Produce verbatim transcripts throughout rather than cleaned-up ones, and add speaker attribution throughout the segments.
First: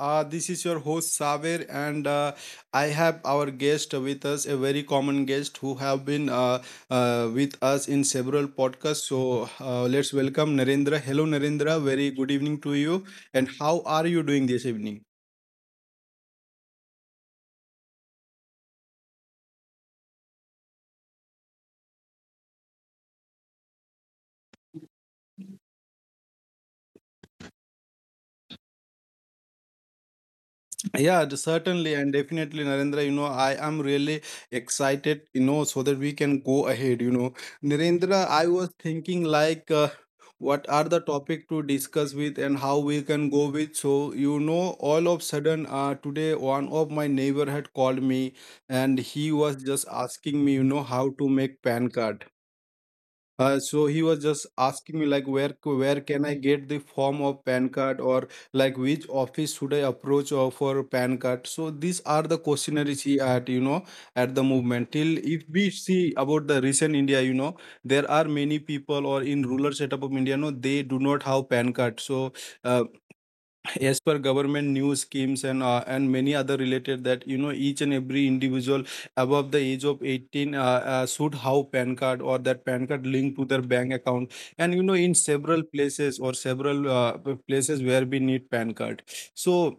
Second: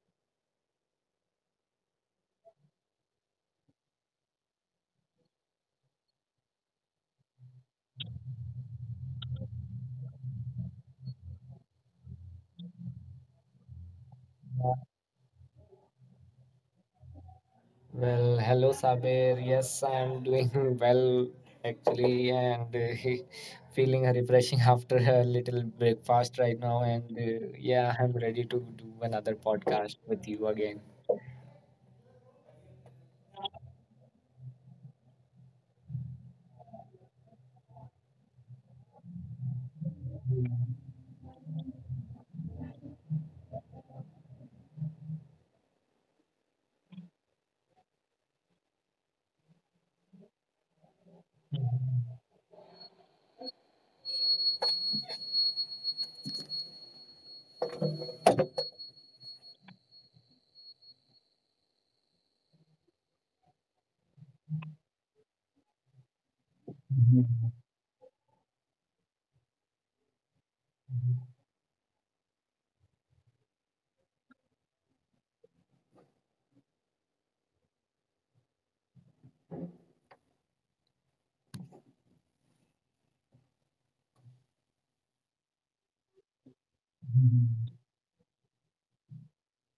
Speaker 1: Uh, this is your host Saver, and uh, I have our guest with us, a very common guest who have been uh, uh, with us in several podcasts. So uh, let's welcome Narendra. Hello, Narendra. Very good evening to you. And how are you doing this evening?
Speaker 2: Well, hello Sabir. Yes, I'm doing well actually, and uh, feeling refreshing after a little breakfast right now. And uh, yeah, I'm ready to do another podcast with you again.
Speaker 1: Yeah, d- certainly and definitely, Narendra. You know, I am really excited, you know, so that we can go ahead. You know, Narendra, I was thinking like, uh, what are the topic to discuss with and how we can go with. So, you know, all of sudden, uh, today one of my neighbor had called me and he was just asking me, you know, how to make pan card. Uh, so he was just asking me like where c- where can I get the form of P A N card or like which office should I approach uh, for P A N card. So these are the questionnaires he had, you know, at the movement. Till if we see about the recent India, you know, there are many people or in rural setup of India, no, they do not have P A N card. So uh, as per government news schemes and uh, and many other related that you know each and every individual above the age of eighteen uh, uh, should have pan card or that pan card linked to their bank account, and you know in several places or several uh, p- places where we need pan card. So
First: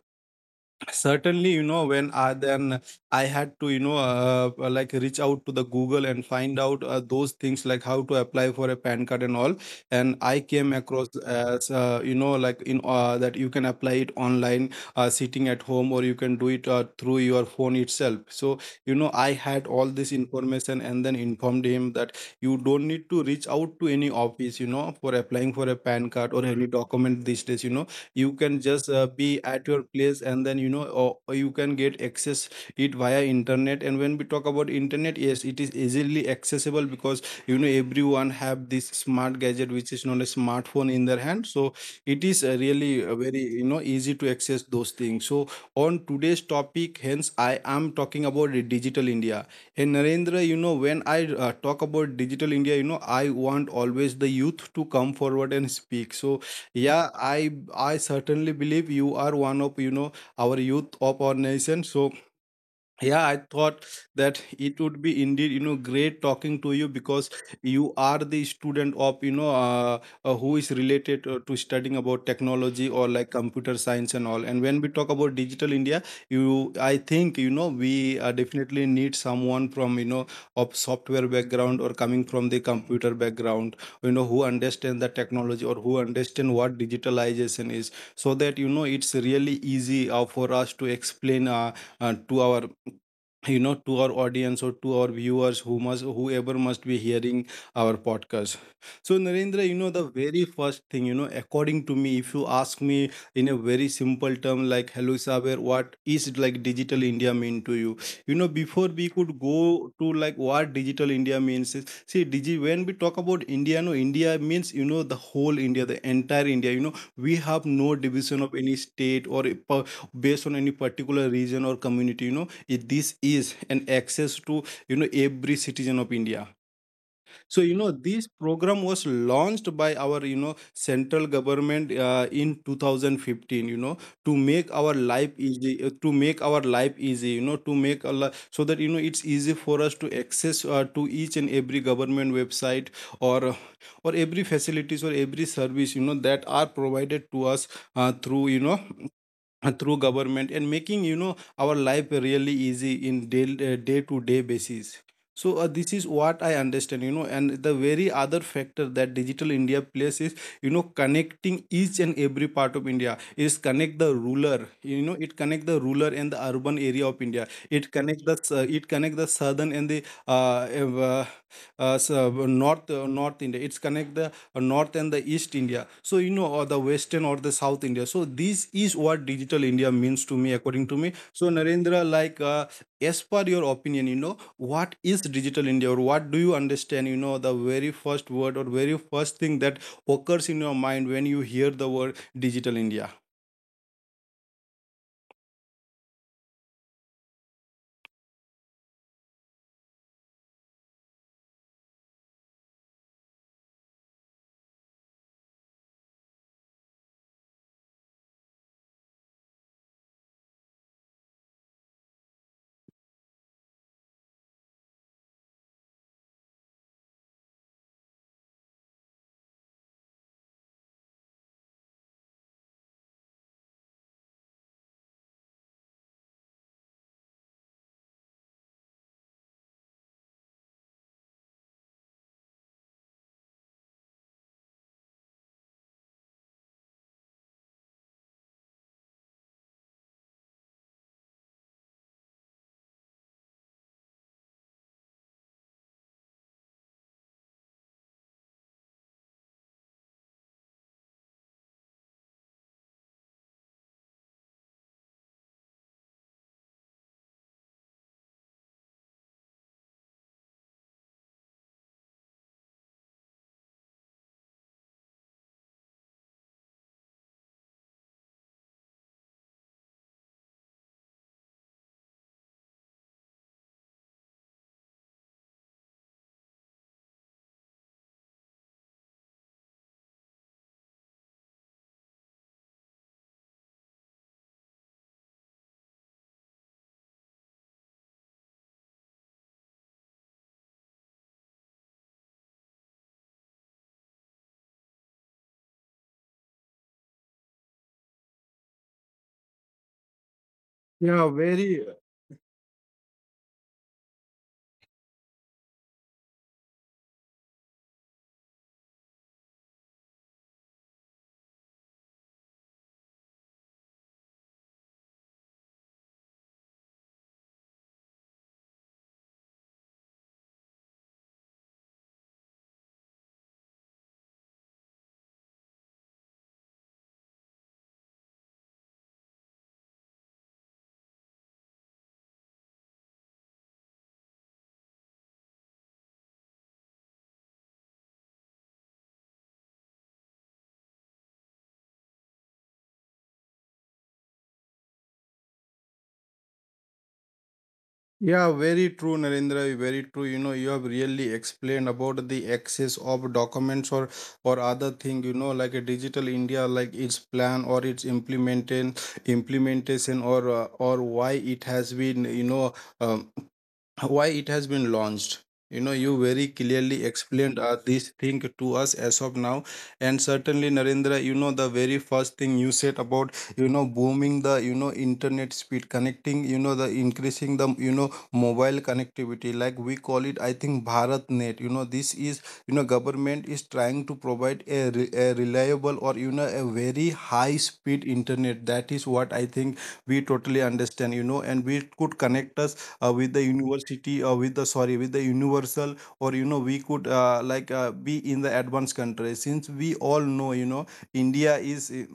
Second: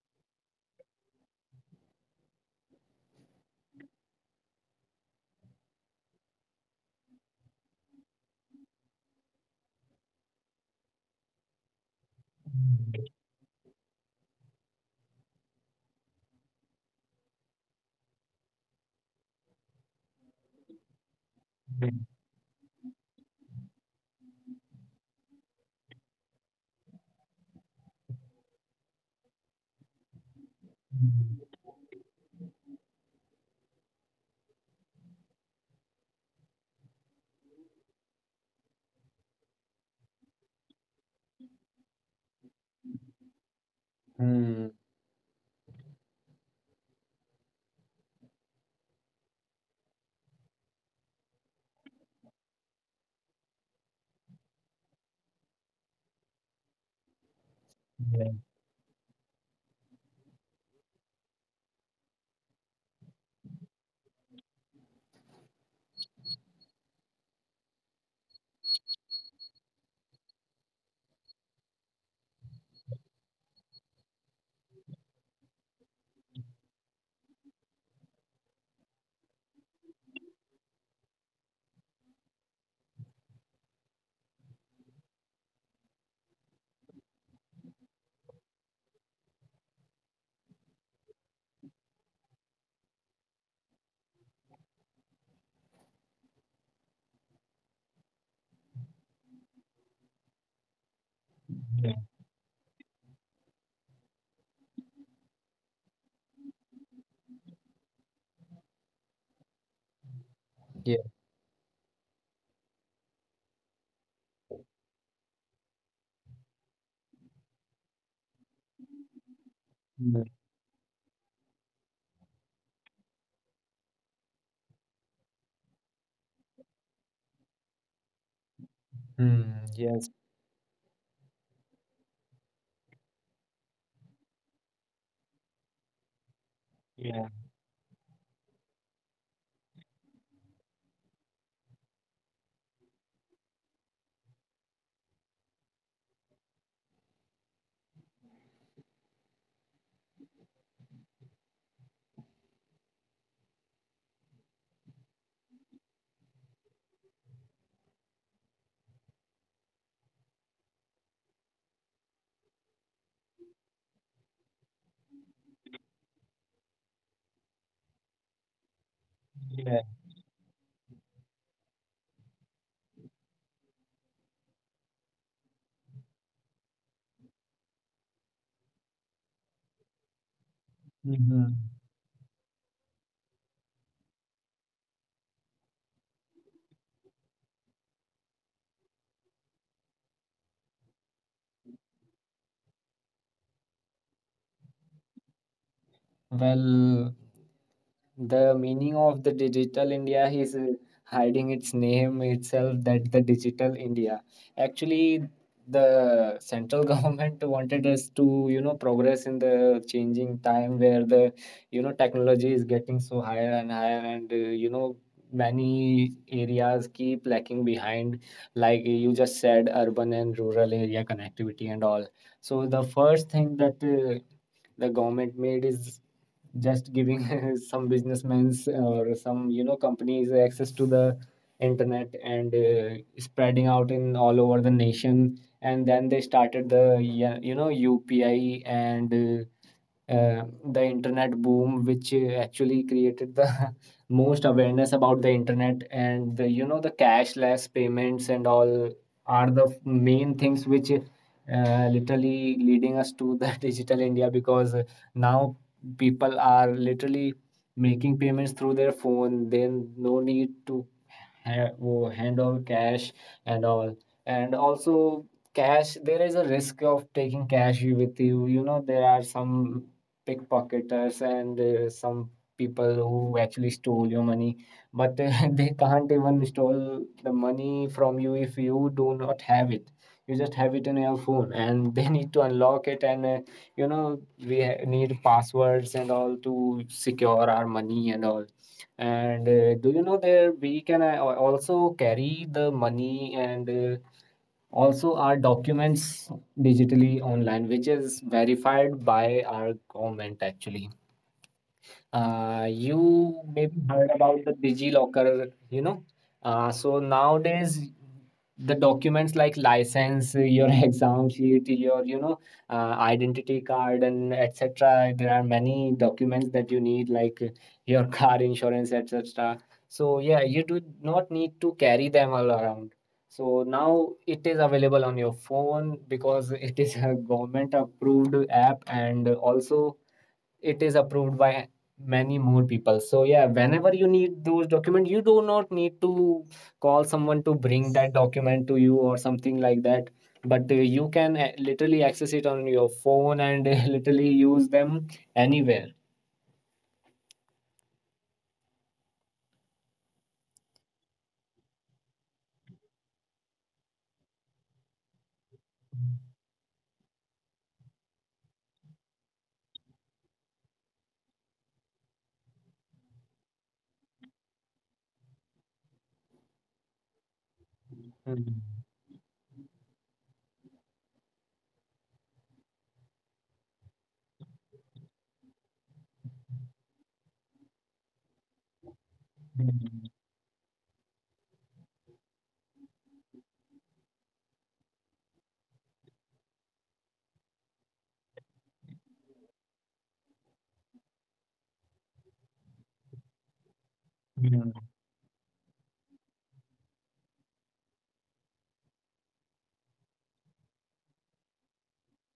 Speaker 1: certainly you know when I then I had to you know uh, uh, like reach out to the google and find out uh, those things like how to apply for a pan card and all, and I came across as uh, you know like in uh, that you can apply it online, uh, sitting at home, or you can do it uh, through your phone itself. So you know I had all this information and then informed him that you don't need to reach out to any office you know for applying for a pan card or any document these days, you know, you can just uh, be at your place and then you know or, or you can get access it via internet. And when we talk about internet, yes it is easily accessible because you know everyone have this smart gadget which is known as smartphone in their hand. So it is uh, really uh, very you know easy to access
Speaker 2: Hmm.
Speaker 1: those things. So on today's topic hence I am talking about the digital india, and narendra you know when I uh, talk about digital india you know I want always the youth to come forward and speak. So yeah i i
Speaker 2: Yeah.
Speaker 1: certainly believe you are one of you know our youth of our nation. So yeah I thought that it would be indeed you know great talking to you because you are the student of you know uh, uh, who is related uh, to studying about technology or like computer science and all. And when we talk about digital india, you I think you know we uh, definitely need someone from you know of software background or coming from the computer background, you know, who understand the technology or who understand what digitalization is, so that you know it's really easy uh, for us to explain uh, uh, to our you know to our audience or to our viewers who must whoever must be hearing our podcast. So narendra you know the very first thing you know according
Speaker 2: Yeah.
Speaker 1: to me if you ask me in a very simple term, like, hello saber, what is like digital india mean to you, you know, before we could go to like what
Speaker 2: Yeah.
Speaker 1: digital india means is- see digi when we talk about india, no, india means you know the whole india, the entire india, you know we have no division of any state or a per-
Speaker 2: Hmm.
Speaker 1: based on any particular region or community. You know it, this is an access to you know every citizen of india. So you know this program was
Speaker 2: Hmm.
Speaker 1: launched by
Speaker 2: Yes.
Speaker 1: our you know central government uh, in two thousand fifteen, you know, to make our life easy, uh, to make our life
Speaker 2: Yeah.
Speaker 1: easy, you know, to make a li- so that you know it's easy for us to access uh, to each and every government website or or every facilities or every service you know that are provided to us uh, through you know uh, through government, and making you know our life really easy in day uh, day to day basis. So uh, this is what I understand you know, and the very other factor that digital india plays is you know connecting each and every part of india, is connect the ruler you know it connect the ruler and the urban area of India. It connects the s- uh, it connect the southern
Speaker 2: Yeah.
Speaker 1: and the uh, ev- uh, uh, s- uh, north uh, North India. It's connect the uh, north and the east India. So you know, or the western or the south India. So this is what digital India means to me, according to me.
Speaker 2: Hmm.
Speaker 1: So Narendra, like uh, as per your opinion, you know, what is digital India or what do you understand? You know, the very first word or very first thing that occurs in your mind when you hear the word digital India.
Speaker 2: Well, the meaning of the digital India is uh, hiding its name itself that the digital India. Actually, the central government wanted us to, you know, progress in the changing time where the, you know, technology is getting so higher and higher and, uh, you know, many areas keep lacking behind like you just said urban and rural area connectivity and all. So the first thing that uh, the government made is just giving some businessmen's or some, you know, companies access to the internet, and uh, spreading out in all over the nation, and then they started the, yeah, you know, UPI, and uh, uh, the internet boom which uh, actually created the most awareness about the internet and the, you know, the cashless payments and all are the f- main things which uh, literally leading us to the digital India. Because uh, now people are literally making payments through their phone, then no need to ha- wo- hand over cash and all. And also cash, there is a risk of taking cash with you, you know. There are some pickpocketers and uh, some people who actually stole your money, but uh, they can't even steal the money from you if you do not have it. You just have it in your phone, and they need to unlock it, and uh, you know, we ha- need passwords and all to secure our money and all. And uh, do you know, there we can uh, al- also carry the money, and uh, also our documents digitally online, which is verified by our government actually.
Speaker 1: Yeah, very.
Speaker 2: Uh, you maybe heard about the DigiLocker, you know. Uh, so nowadays, the documents like license, your exam sheet, your, you know, uh, identity card, and et cetera. There are many documents that you need, like uh, your car insurance, et cetera. So yeah, you do not need to carry them all around. So now it is available on your phone because it is a government approved app, and also it is approved by many more people. So yeah, whenever you need those documents, you do not need to call someone to bring that document to you or something like that, but uh, you can uh, literally access it on your phone and uh, literally use them anywhere.
Speaker 1: Yeah, very true, Narendra. Very true. You know, you have really explained about the access of documents or or other thing. You know, like a digital India, like its plan or its implementation, implementation, or uh, or why it has been. You know, um, why it has been launched, you know, you very clearly explained uh, this thing
Speaker 2: Mm,
Speaker 1: to us as of now. And certainly narendra you know the very first thing you said about you know booming the you know internet speed, connecting you know the increasing the you know mobile connectivity, like we call it I think bharatnet. You know this is you know government is trying to provide a, re- a reliable or you know a very high speed internet, that is what I think we totally understand you know, and we could connect us uh, with the university or
Speaker 2: mm.
Speaker 1: with the sorry with the universal, or you know we could uh, like uh, be in the advanced country since we all know you know india is uh,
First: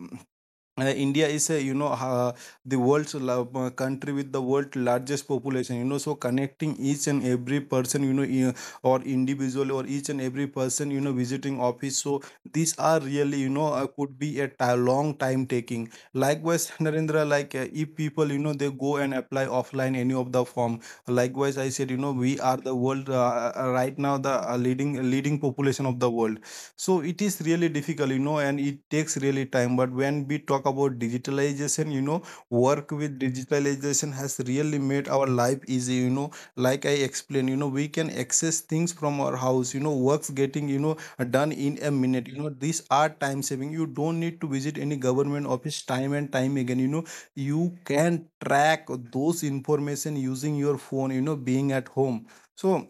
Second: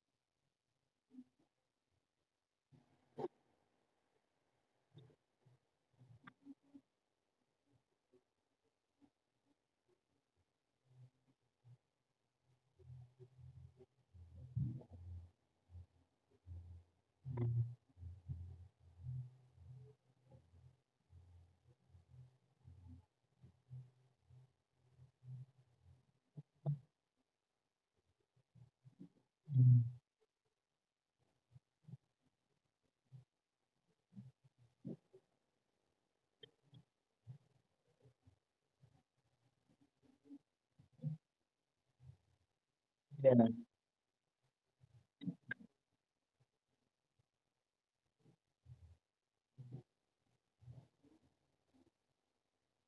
Speaker 1: uh, India is a you know uh, the world's la- uh, country with the world's largest population. You know, so connecting each and every person, you know, I- or individual or each and every person you know visiting office. So these are really you know uh, could be a ti- long time taking, likewise Narendra, like uh, if people you know they go and apply offline any of the form, likewise I said you know we are the world uh, uh, right now the uh, leading leading population of the world. So it is really difficult you know and it takes really time, but when we talk about digitalization you know work with digitalization has really made our life easy, you know, like I explained you know we can access things from our house, you know works getting you know done in a minute. You know these are
Speaker 2: Yeah,
Speaker 1: time saving, you don't need to visit any government office time and time again, you know you can track those information using your phone, you know, being at home. So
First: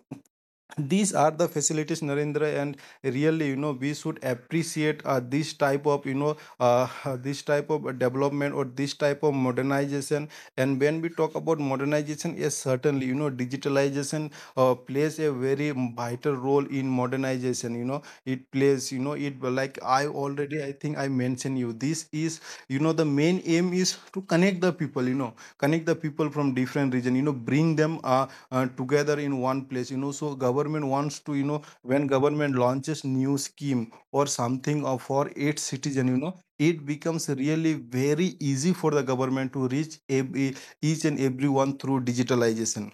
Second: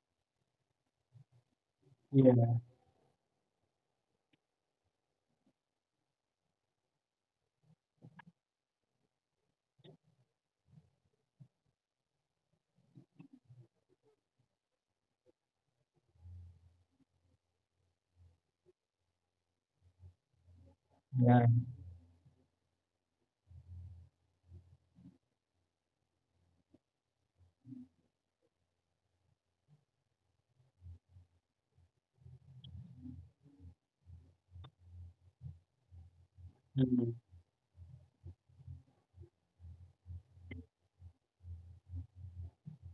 Speaker 1: these are the facilities
Speaker 2: yeah,
Speaker 1: narendra,
Speaker 2: yeah,
Speaker 1: and really you know we should appreciate uh, this type of you know uh, this type of development or this type of modernization. And when we talk about modernization, yes certainly you know digitalization uh, plays a very vital role in modernization, you know it plays you know it like I already I think I
Speaker 2: yeah.
Speaker 1: mentioned you, this is you know the main aim is to connect the people, you know, connect the people from different region, you know, bring them uh, uh, together in one place. You know so government wants to you know when government launches new scheme or something of for its citizen, you know, it
Speaker 2: Mm,
Speaker 1: becomes really very easy for the government to reach ev- each and everyone through digitalization.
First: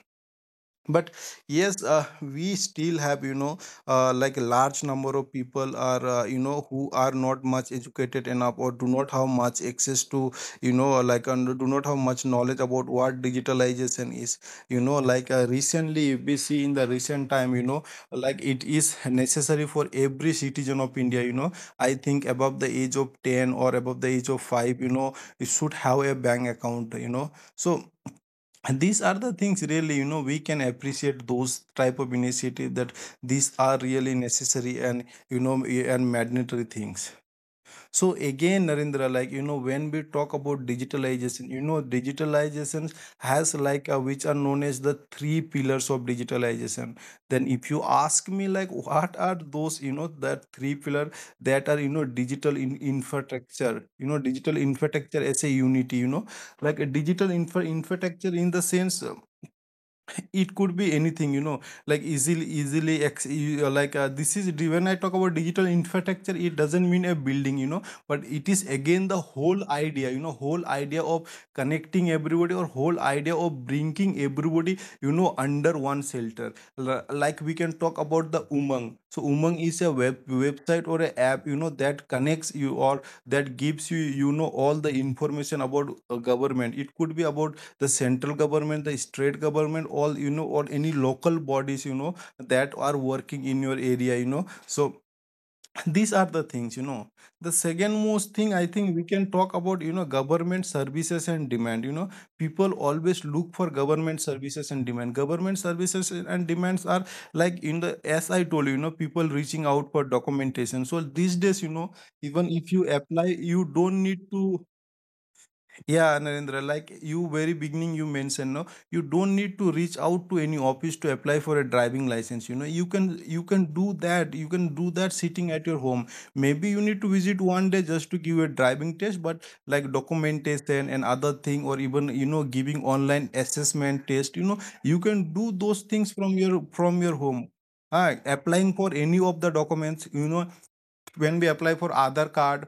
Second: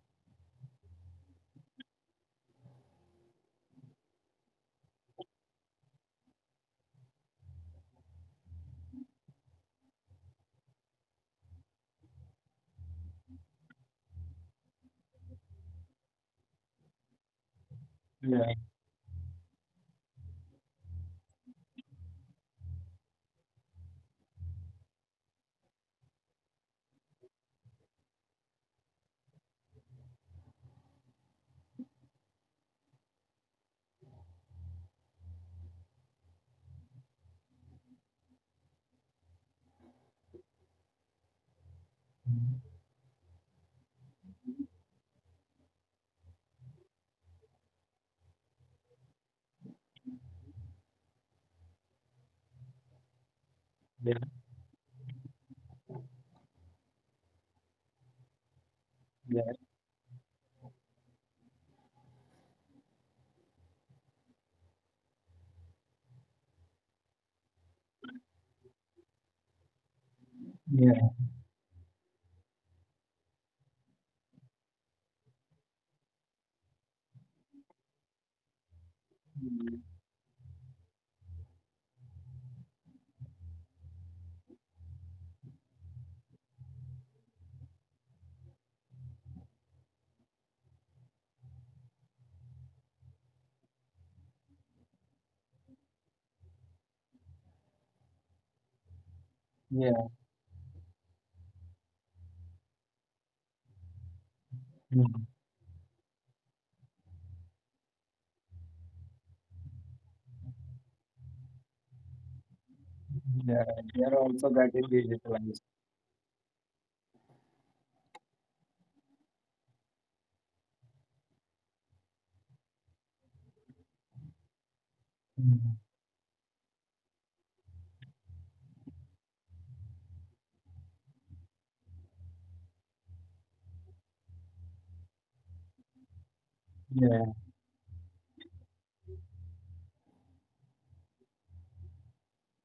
Speaker 1: But yes uh, we still have you know uh, like a large number of people are uh, you know who are not much educated enough or do not have much access to you know uh, like and do not have much knowledge about what digitalization is, you know, like uh, recently if we see in the recent time, you know, like
Speaker 2: yeah,
Speaker 1: it is necessary for every citizen of india, you know I think above the age of ten or above the age of five, you know you should have a bank account. You know, so, and these are the things really you know we can appreciate those type of initiative, that these are really necessary and you know and mandatory things. So again, Narendra, like you know, when we talk about digitalization, you know, digitalization has like uh, which are known as the three pillars of digitalization. Then, if you ask me, like, what are those, you know, that three pillar that are you know digital in infrastructure, you
Speaker 2: yeah,
Speaker 1: know, digital infrastructure as a unity, you know, like a digital infra infrastructure in the sense. Uh,
Speaker 2: yeah,
Speaker 1: it could be anything, you know like easily easily ex- e- uh, like uh, this is when I talk about digital infrastructure. It doesn't mean a building, you know but it is again the whole idea, you know whole
Speaker 2: yeah.
Speaker 1: idea of connecting everybody, or whole idea of bringing everybody, you know under one shelter. L- like we can talk about the Umang. So Umang
Speaker 2: Mm,
Speaker 1: is a web website or a app, you know that connects you, or that gives you, you know all the information about uh, government. It could be about the central government, the state government, all, you know or any local bodies, you know that are working in your area, you know so these are the things, you know the second most thing I think we can talk about, you
Speaker 2: yeah,
Speaker 1: know government services and demand, you know people always look for government services and demand.
Speaker 2: mm,
Speaker 1: Government services and demands are, like, in the as I told you, you know people reaching out for documentation. So these days, you know even if you apply,
Speaker 2: yeah.
Speaker 1: you don't
Speaker 2: They are
Speaker 1: need
Speaker 2: also
Speaker 1: to.
Speaker 2: getting digitalized.
Speaker 1: Yeah, Narendra, like you very beginning you mentioned, no, you don't need to reach out to any office to apply for a driving license. You know, you can you can do that. You can do that sitting at your
Speaker 2: Mm,
Speaker 1: home. Maybe you need to visit one day just to give a driving test, but like documentation and other thing, or even, you know giving online assessment test. You know, you can do those things from your from your
Speaker 2: yeah,
Speaker 1: home. Ah, applying for any of the documents, you know, when we apply for Aadhaar card,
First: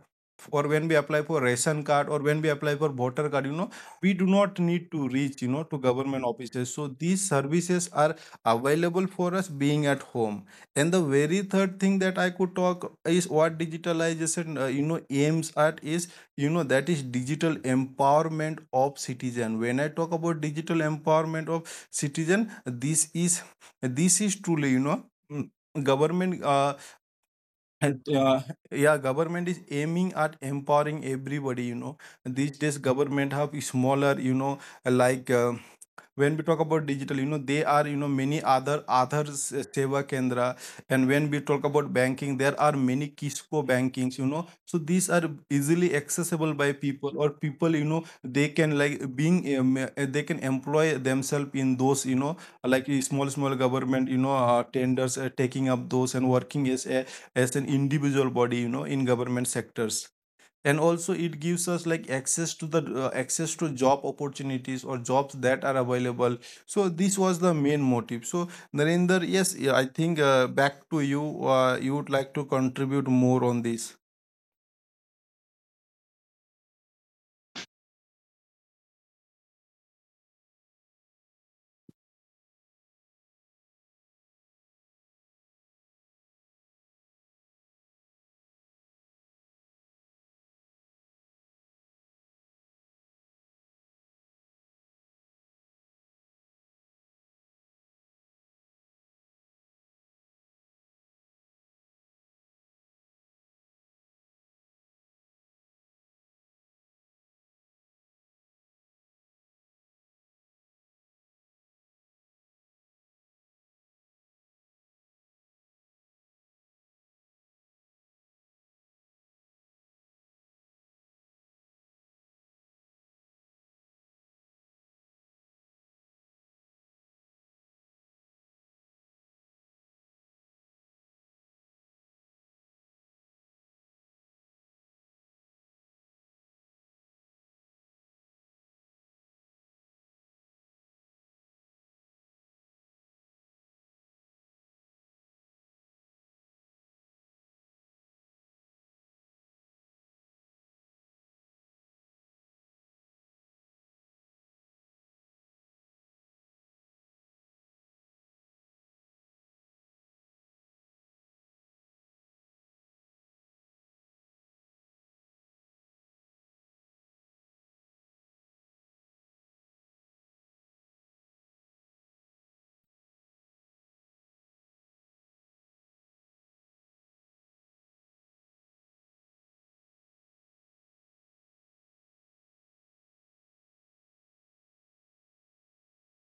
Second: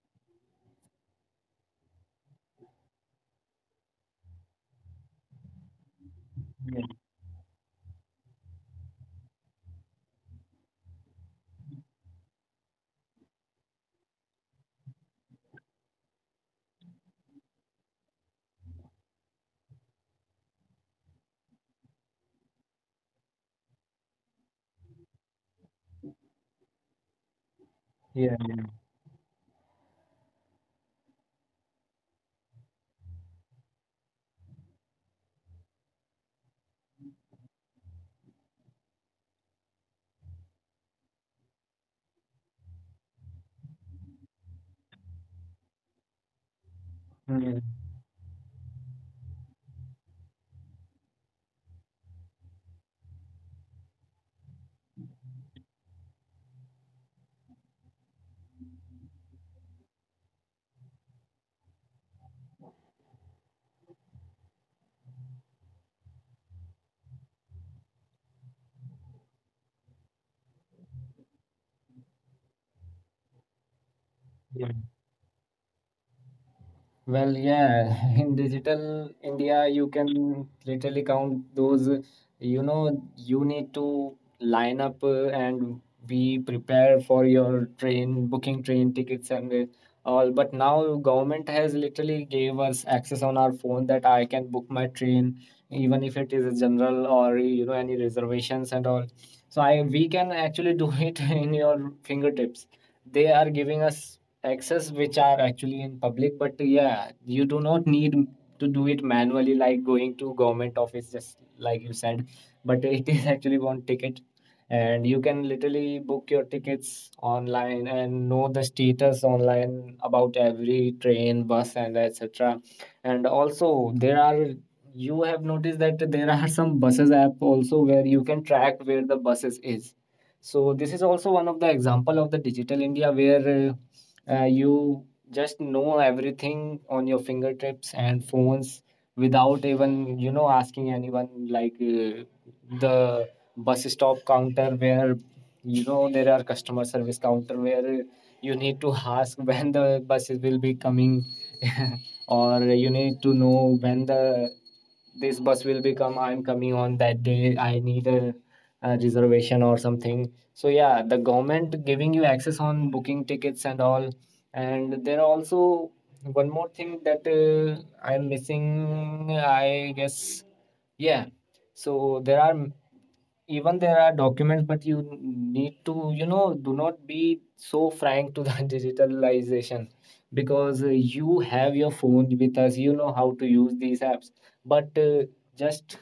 Speaker 1: or when we apply for ration card, or when we apply for voter card, you know, we do not need to reach, you know, to government offices.
Speaker 2: yeah,
Speaker 1: So these services are available for us being at home. And the very third thing that I could talk is what digitalization, uh, you know, aims at is, you know, that is digital empowerment of citizen. When I talk about digital empowerment of citizen, this is this is truly, you know. mm, Government uh, and,
Speaker 2: yeah,
Speaker 1: uh,
Speaker 2: yeah,
Speaker 1: yeah, government is aiming at empowering everybody, you know these days. Government have smaller, you know like uh, when we talk about digital, you know there are, you know many other other se- seva kendra. And when we talk about banking, there are many kisco bankings, you know so these are easily accessible by people or people,
Speaker 2: mm,
Speaker 1: you know they can, like, being um, uh, they can employ themselves in those, you know like a small small government, you know uh, tenders, uh, taking up those and working as a as an individual body, you know in government sectors. And also it gives us like access to the uh, access to job opportunities, or jobs that are available. So this was the main motive. So Narendra, yes, yeah, I think, uh, back to you. Uh, you would like to contribute more on this.
Speaker 2: yeah. Well, yeah, in digital India, you can literally count those. You know, you need to line up uh, and be prepared for your train booking, train tickets, and uh, all. But now, government has literally gave us access on our phone that I can book my train, even if it is a general or, you know, any reservations and all. So I we can actually do it in your fingertips. They are giving us access which are actually in public, but yeah, you do not need to do it manually like going to government office, just like you said. But it is actually one ticket, and you can literally book your tickets online and know the status online about every train, bus, and etc. And also there are, you have noticed that there are some buses app also where you can track where the buses is. So this is also one of the example of the digital India, where uh, uh, you just know everything on your fingertips and phones without even, you know, asking anyone like uh, the bus stop counter, where you know there are customer service counter where you need to ask when the buses will be coming, or you need to know when the this bus will become, I'm coming on that day, I need a, a reservation or something. So yeah, the government giving you access on booking tickets and all. And there are also one more thing that uh, I'm missing, I guess. Yeah. So there are m- even there are documents, but you need to, you know, do not be so frank to the digitalization, because uh, you have your phone with us, you know how to use these apps. But uh, just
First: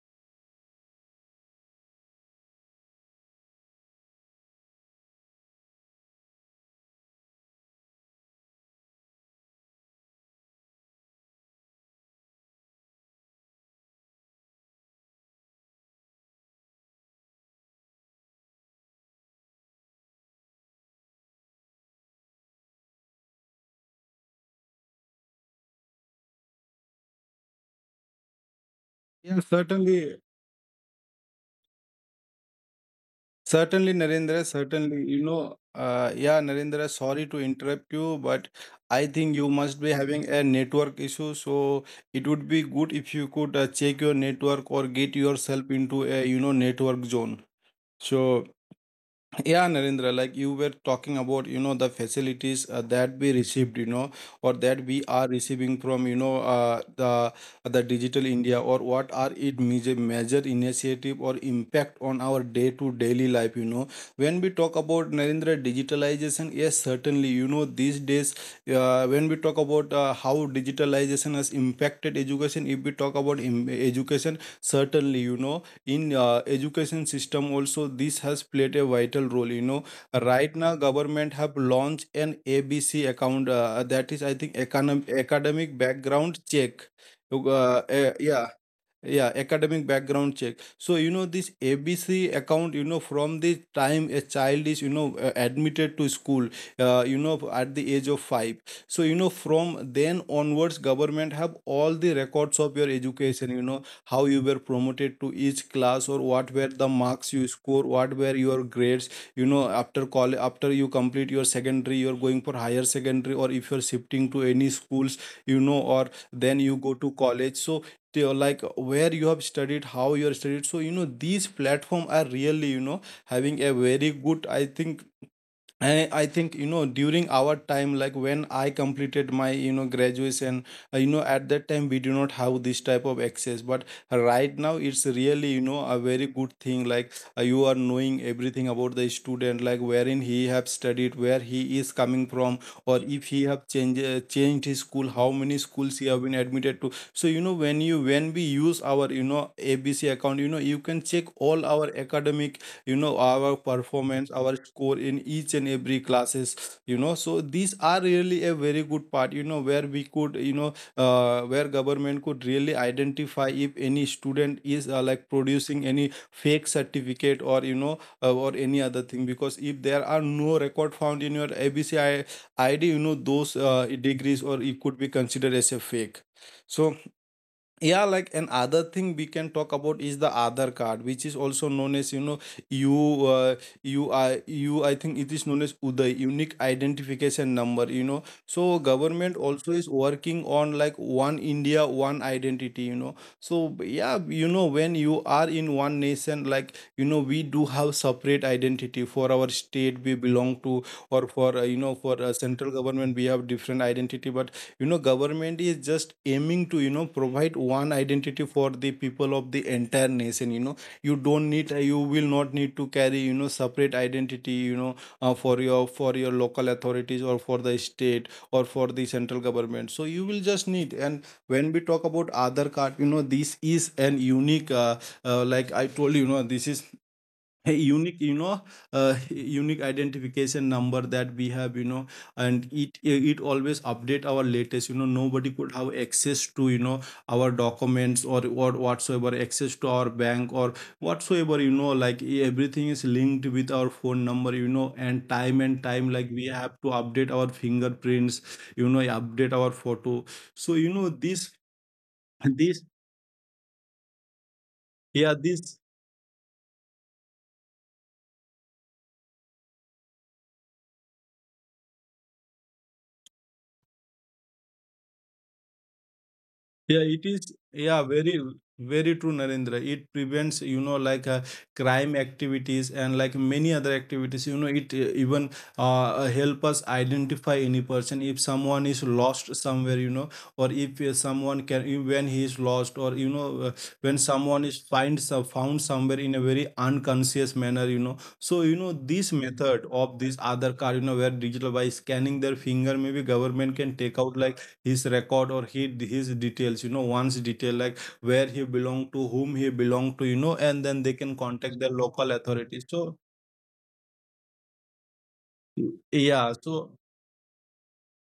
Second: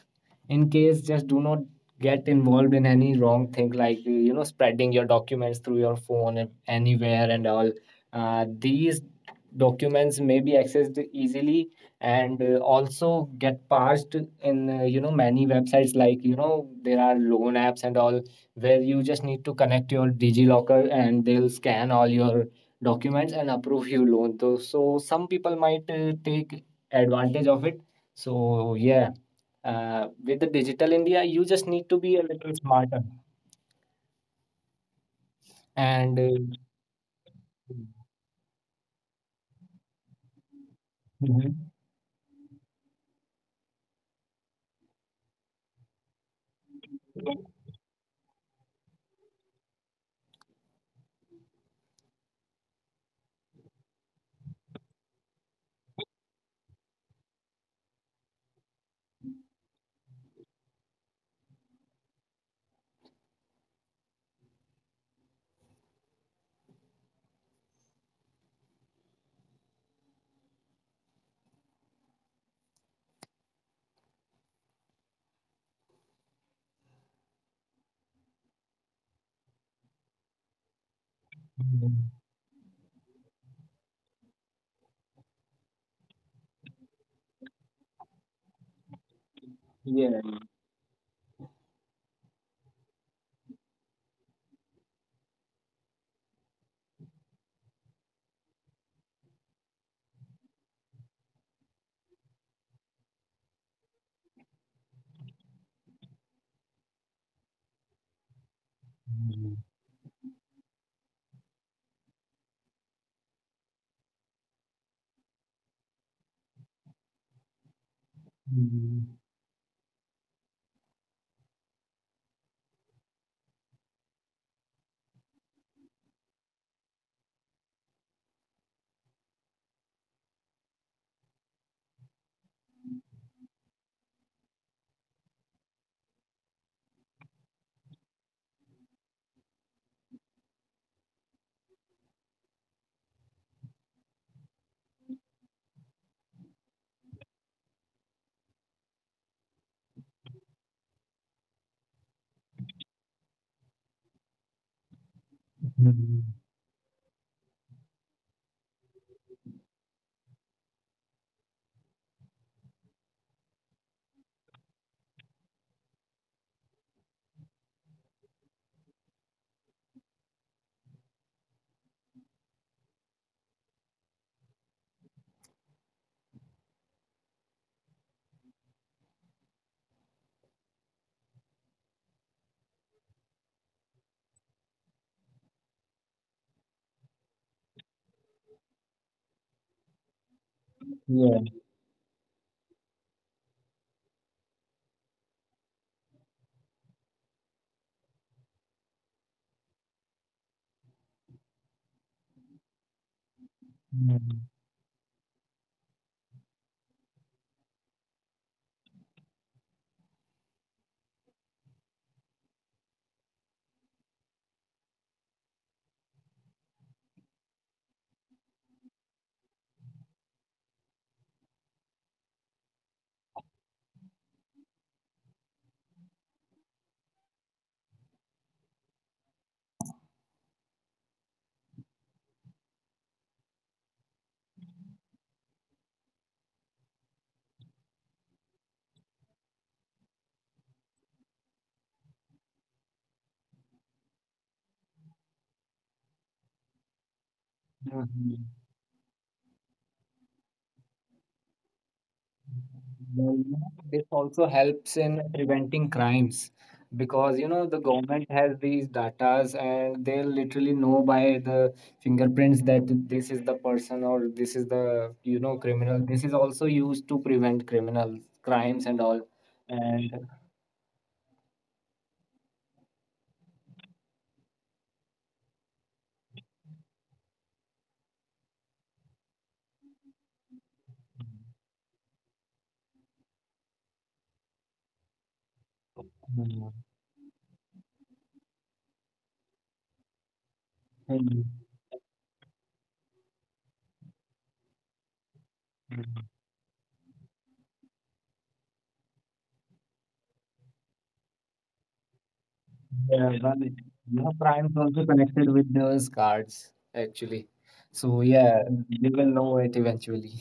Speaker 2: in case just do not get involved in any wrong thing like, uh, you know, spreading your documents through your phone and anywhere and all. Uh, these documents may be accessed easily, and uh, also get passed in, uh, you know, many websites like, you know, there are loan apps and all where you just need to connect your DigiLocker and they'll scan all your documents and approve you loan. So, so some people might uh, take advantage of it. So yeah,
Speaker 1: Yeah,
Speaker 2: uh,
Speaker 1: certainly,
Speaker 2: with the digital India, you just need to be a little smarter,
Speaker 1: certainly, Narendra, certainly. You know, uh,
Speaker 2: and uh,
Speaker 1: yeah, Narendra, sorry to interrupt you, but I think you must be having a network issue.
Speaker 2: Mhm.
Speaker 1: So it would be good if you could, uh, check your network, or get yourself into a, you know, network zone. So yeah, Narendra, like you were talking about, you know, the facilities uh, that we received, you know, or that we are receiving from, you know, uh, the the Digital India, or what are it major major initiative or impact on our day to daily life, you know. When we talk about Narendra digitalization, yes, certainly, you know, these days, uh, when we talk about uh, how digitalization has impacted education, if we talk about im- education, certainly, you know, in uh, education system also, this has played a vital role you know Right now government have launched an ABC account, uh, that is, I think, economic academic background check, uh, uh, eh, yeah, yeah,
Speaker 2: Yeah.
Speaker 1: academic background check. So, you know this ABC account, you know from the time a child is, you know uh, admitted to school, uh, you know at the age of five. So, you know from then onwards, government have all the records of your education, you know how you were promoted to each class, or what were the marks you score, what were your grades, you know after college, after you complete your secondary, you're going for higher secondary, or if you're shifting to any schools, you know or then you go to college. So the-
Speaker 2: Mhm.
Speaker 1: like where you have studied, how you are studied. So, you know these platform are really, you know having a very good, I think. I, I think, you know during our time, like when I completed my, you know graduation, uh, you know at that time we do not have this type of access. But right now, it's really, you know a very good thing. Like, uh, you are knowing everything about the student, like wherein he have studied, where he is coming from, or if he have changed uh, changed his school, how many schools he have been admitted to. So, you know when you when we use our, you know ABC account, you know you can check all our academic, you know our performance, our score in each and every classes, you know so these are really a very good part, you know where we could, you know uh, where government could really identify if any student is, uh, like, producing any fake certificate, or, you know uh, or any other thing, because if there are no record found in your ABC ID, you know those, uh, degrees, or it could be considered as a fake. So yeah, like, another thing we can talk about is the other card, which is also known as, you know you uh, you i you I think it is known as Uday, unique identification number, you know so government also is
Speaker 2: Yeah.
Speaker 1: working on, like, one India, one identity, you know so yeah, you know when you are in one nation, like, you know we do have separate identity for our state we belong to, or for, uh, you know for uh, central government, we have different identity. But you know government is just aiming to, you know provide one identity for the people of the entire nation you know you don't need, uh, you will not need to carry, you know separate identity, you know uh, for your for your local authorities, or for the state, or for the central government. So you will just need. And when we talk about other card, you know this is an unique, uh, uh, like I told you, you know this is a unique you know uh, unique identification number that we have you know and it it always update our latest, you know nobody could have access to, you know our documents, or or whatsoever access to our bank, or whatsoever, you know like everything is linked with our phone number, you know and time and time, like, we
Speaker 2: Mhm.
Speaker 1: have to update our fingerprints, you know update our photo. So, you know
Speaker 2: Well, you
Speaker 1: this
Speaker 2: know, this also
Speaker 1: this
Speaker 2: helps in preventing crimes,
Speaker 1: yeah
Speaker 2: because you know the
Speaker 1: this
Speaker 2: government has these datas and they literally know by the fingerprints that this is the person or this is the, you know, criminal. This is also used to prevent criminal crimes and
Speaker 1: Yeah,
Speaker 2: all.
Speaker 1: it is. Yeah,
Speaker 2: And
Speaker 1: very, very true, Narendra. It prevents, you know, like uh, crime activities, and like many other activities. You know, it, uh, even, uh, help us identify any person if someone is lost somewhere. You know, or if, uh, someone can if- when he is lost, or, you know, uh, when someone
Speaker 2: mm,
Speaker 1: is find some found somewhere in a very unconscious manner. You know, so, you know this
Speaker 2: mm,
Speaker 1: method of this other card. You know, where digital, by scanning their finger, maybe government can take out like his record, or he, his details, you know one's detail, like where he belonged to, whom he belonged to, you know and then they
Speaker 2: yeah,
Speaker 1: can
Speaker 2: well, it-
Speaker 1: contact their
Speaker 2: you know,
Speaker 1: local
Speaker 2: crimes
Speaker 1: authorities.
Speaker 2: also
Speaker 1: So
Speaker 2: connected with those cards actually. So
Speaker 1: yeah,
Speaker 2: yeah,
Speaker 1: so.
Speaker 2: they will know it eventually.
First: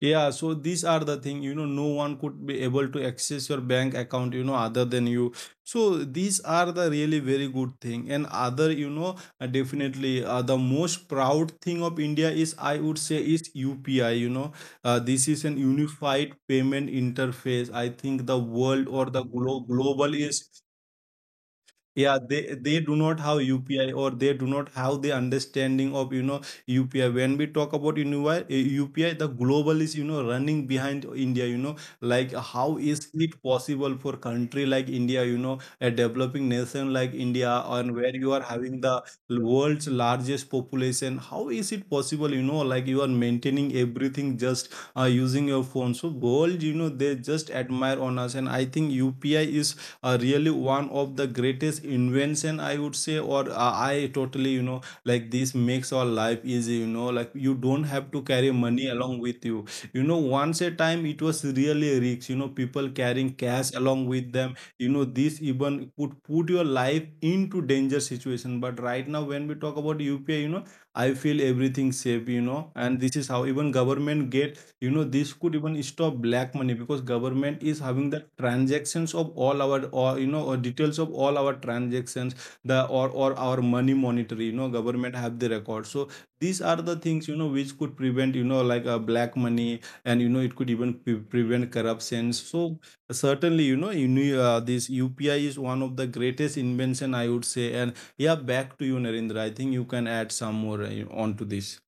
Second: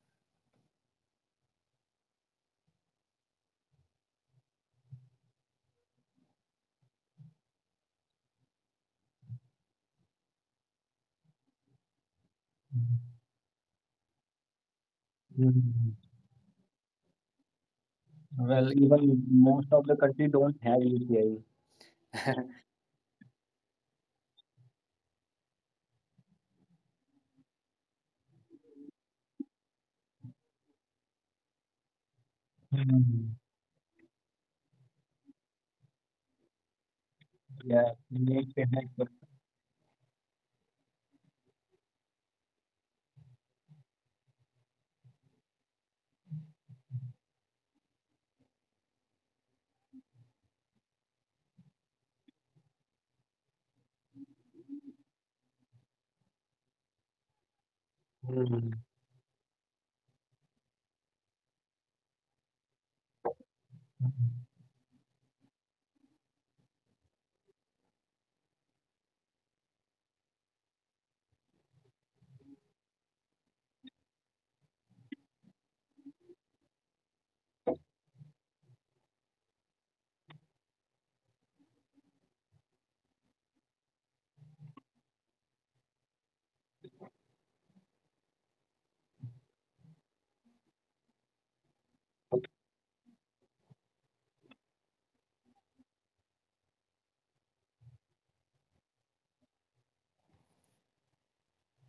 Speaker 1: Yeah, so these are the thing, you know, no one could be able to access your bank account, you know, other than you. So these are the really very good thing. And other, you know, uh, definitely, uh, the most proud thing of India is, I would say, is U P I, you know. Uh, this is an
Speaker 2: Mm.
Speaker 1: unified payment interface. I think the
Speaker 2: Well,
Speaker 1: world or the
Speaker 2: even
Speaker 1: glo-
Speaker 2: most of the
Speaker 1: global
Speaker 2: country
Speaker 1: is.
Speaker 2: don't have U P I.
Speaker 1: Yeah, they they do not have UPI, or they do not have the understanding of, you know UPI. When we talk about, you know, why- eh, UPI, the global is, you know running behind India, you know like how is it
Speaker 2: Hmm.
Speaker 1: possible for country like India, you know a developing nation like India,
Speaker 2: Yeah,
Speaker 1: and where you are
Speaker 2: make
Speaker 1: having
Speaker 2: payment.
Speaker 1: the
Speaker 2: with-
Speaker 1: world's largest population? How is it possible, you know like you are maintaining everything just uh, using your phone? So world, you know they just admire on us. And I think UPI is uh, really one of the greatest invention, I would say. Or uh, I totally, you know like this makes our life easy, you know like you don't have to carry
Speaker 2: Hmm.
Speaker 1: money along with you. You know once a time it was really rich, you know people carrying cash along with them, you know this even could put your life into danger situation. But right now when we talk about UPI, you know I feel everything safe, you know and this is how even government get, you know, this could even stop black money, because government is having the transactions of all our, or, you know, or details of all our transactions, the or or our money monetary. You know, government have the record. So these are the things, you know which could prevent, you know like uh, black money, and, you know it could even pre- prevent corruptions. So certainly, you know you knew, uh, this U P I is one of the greatest invention, I would say. And yeah, back to you, Narendra. I think you can add some more uh, on to this.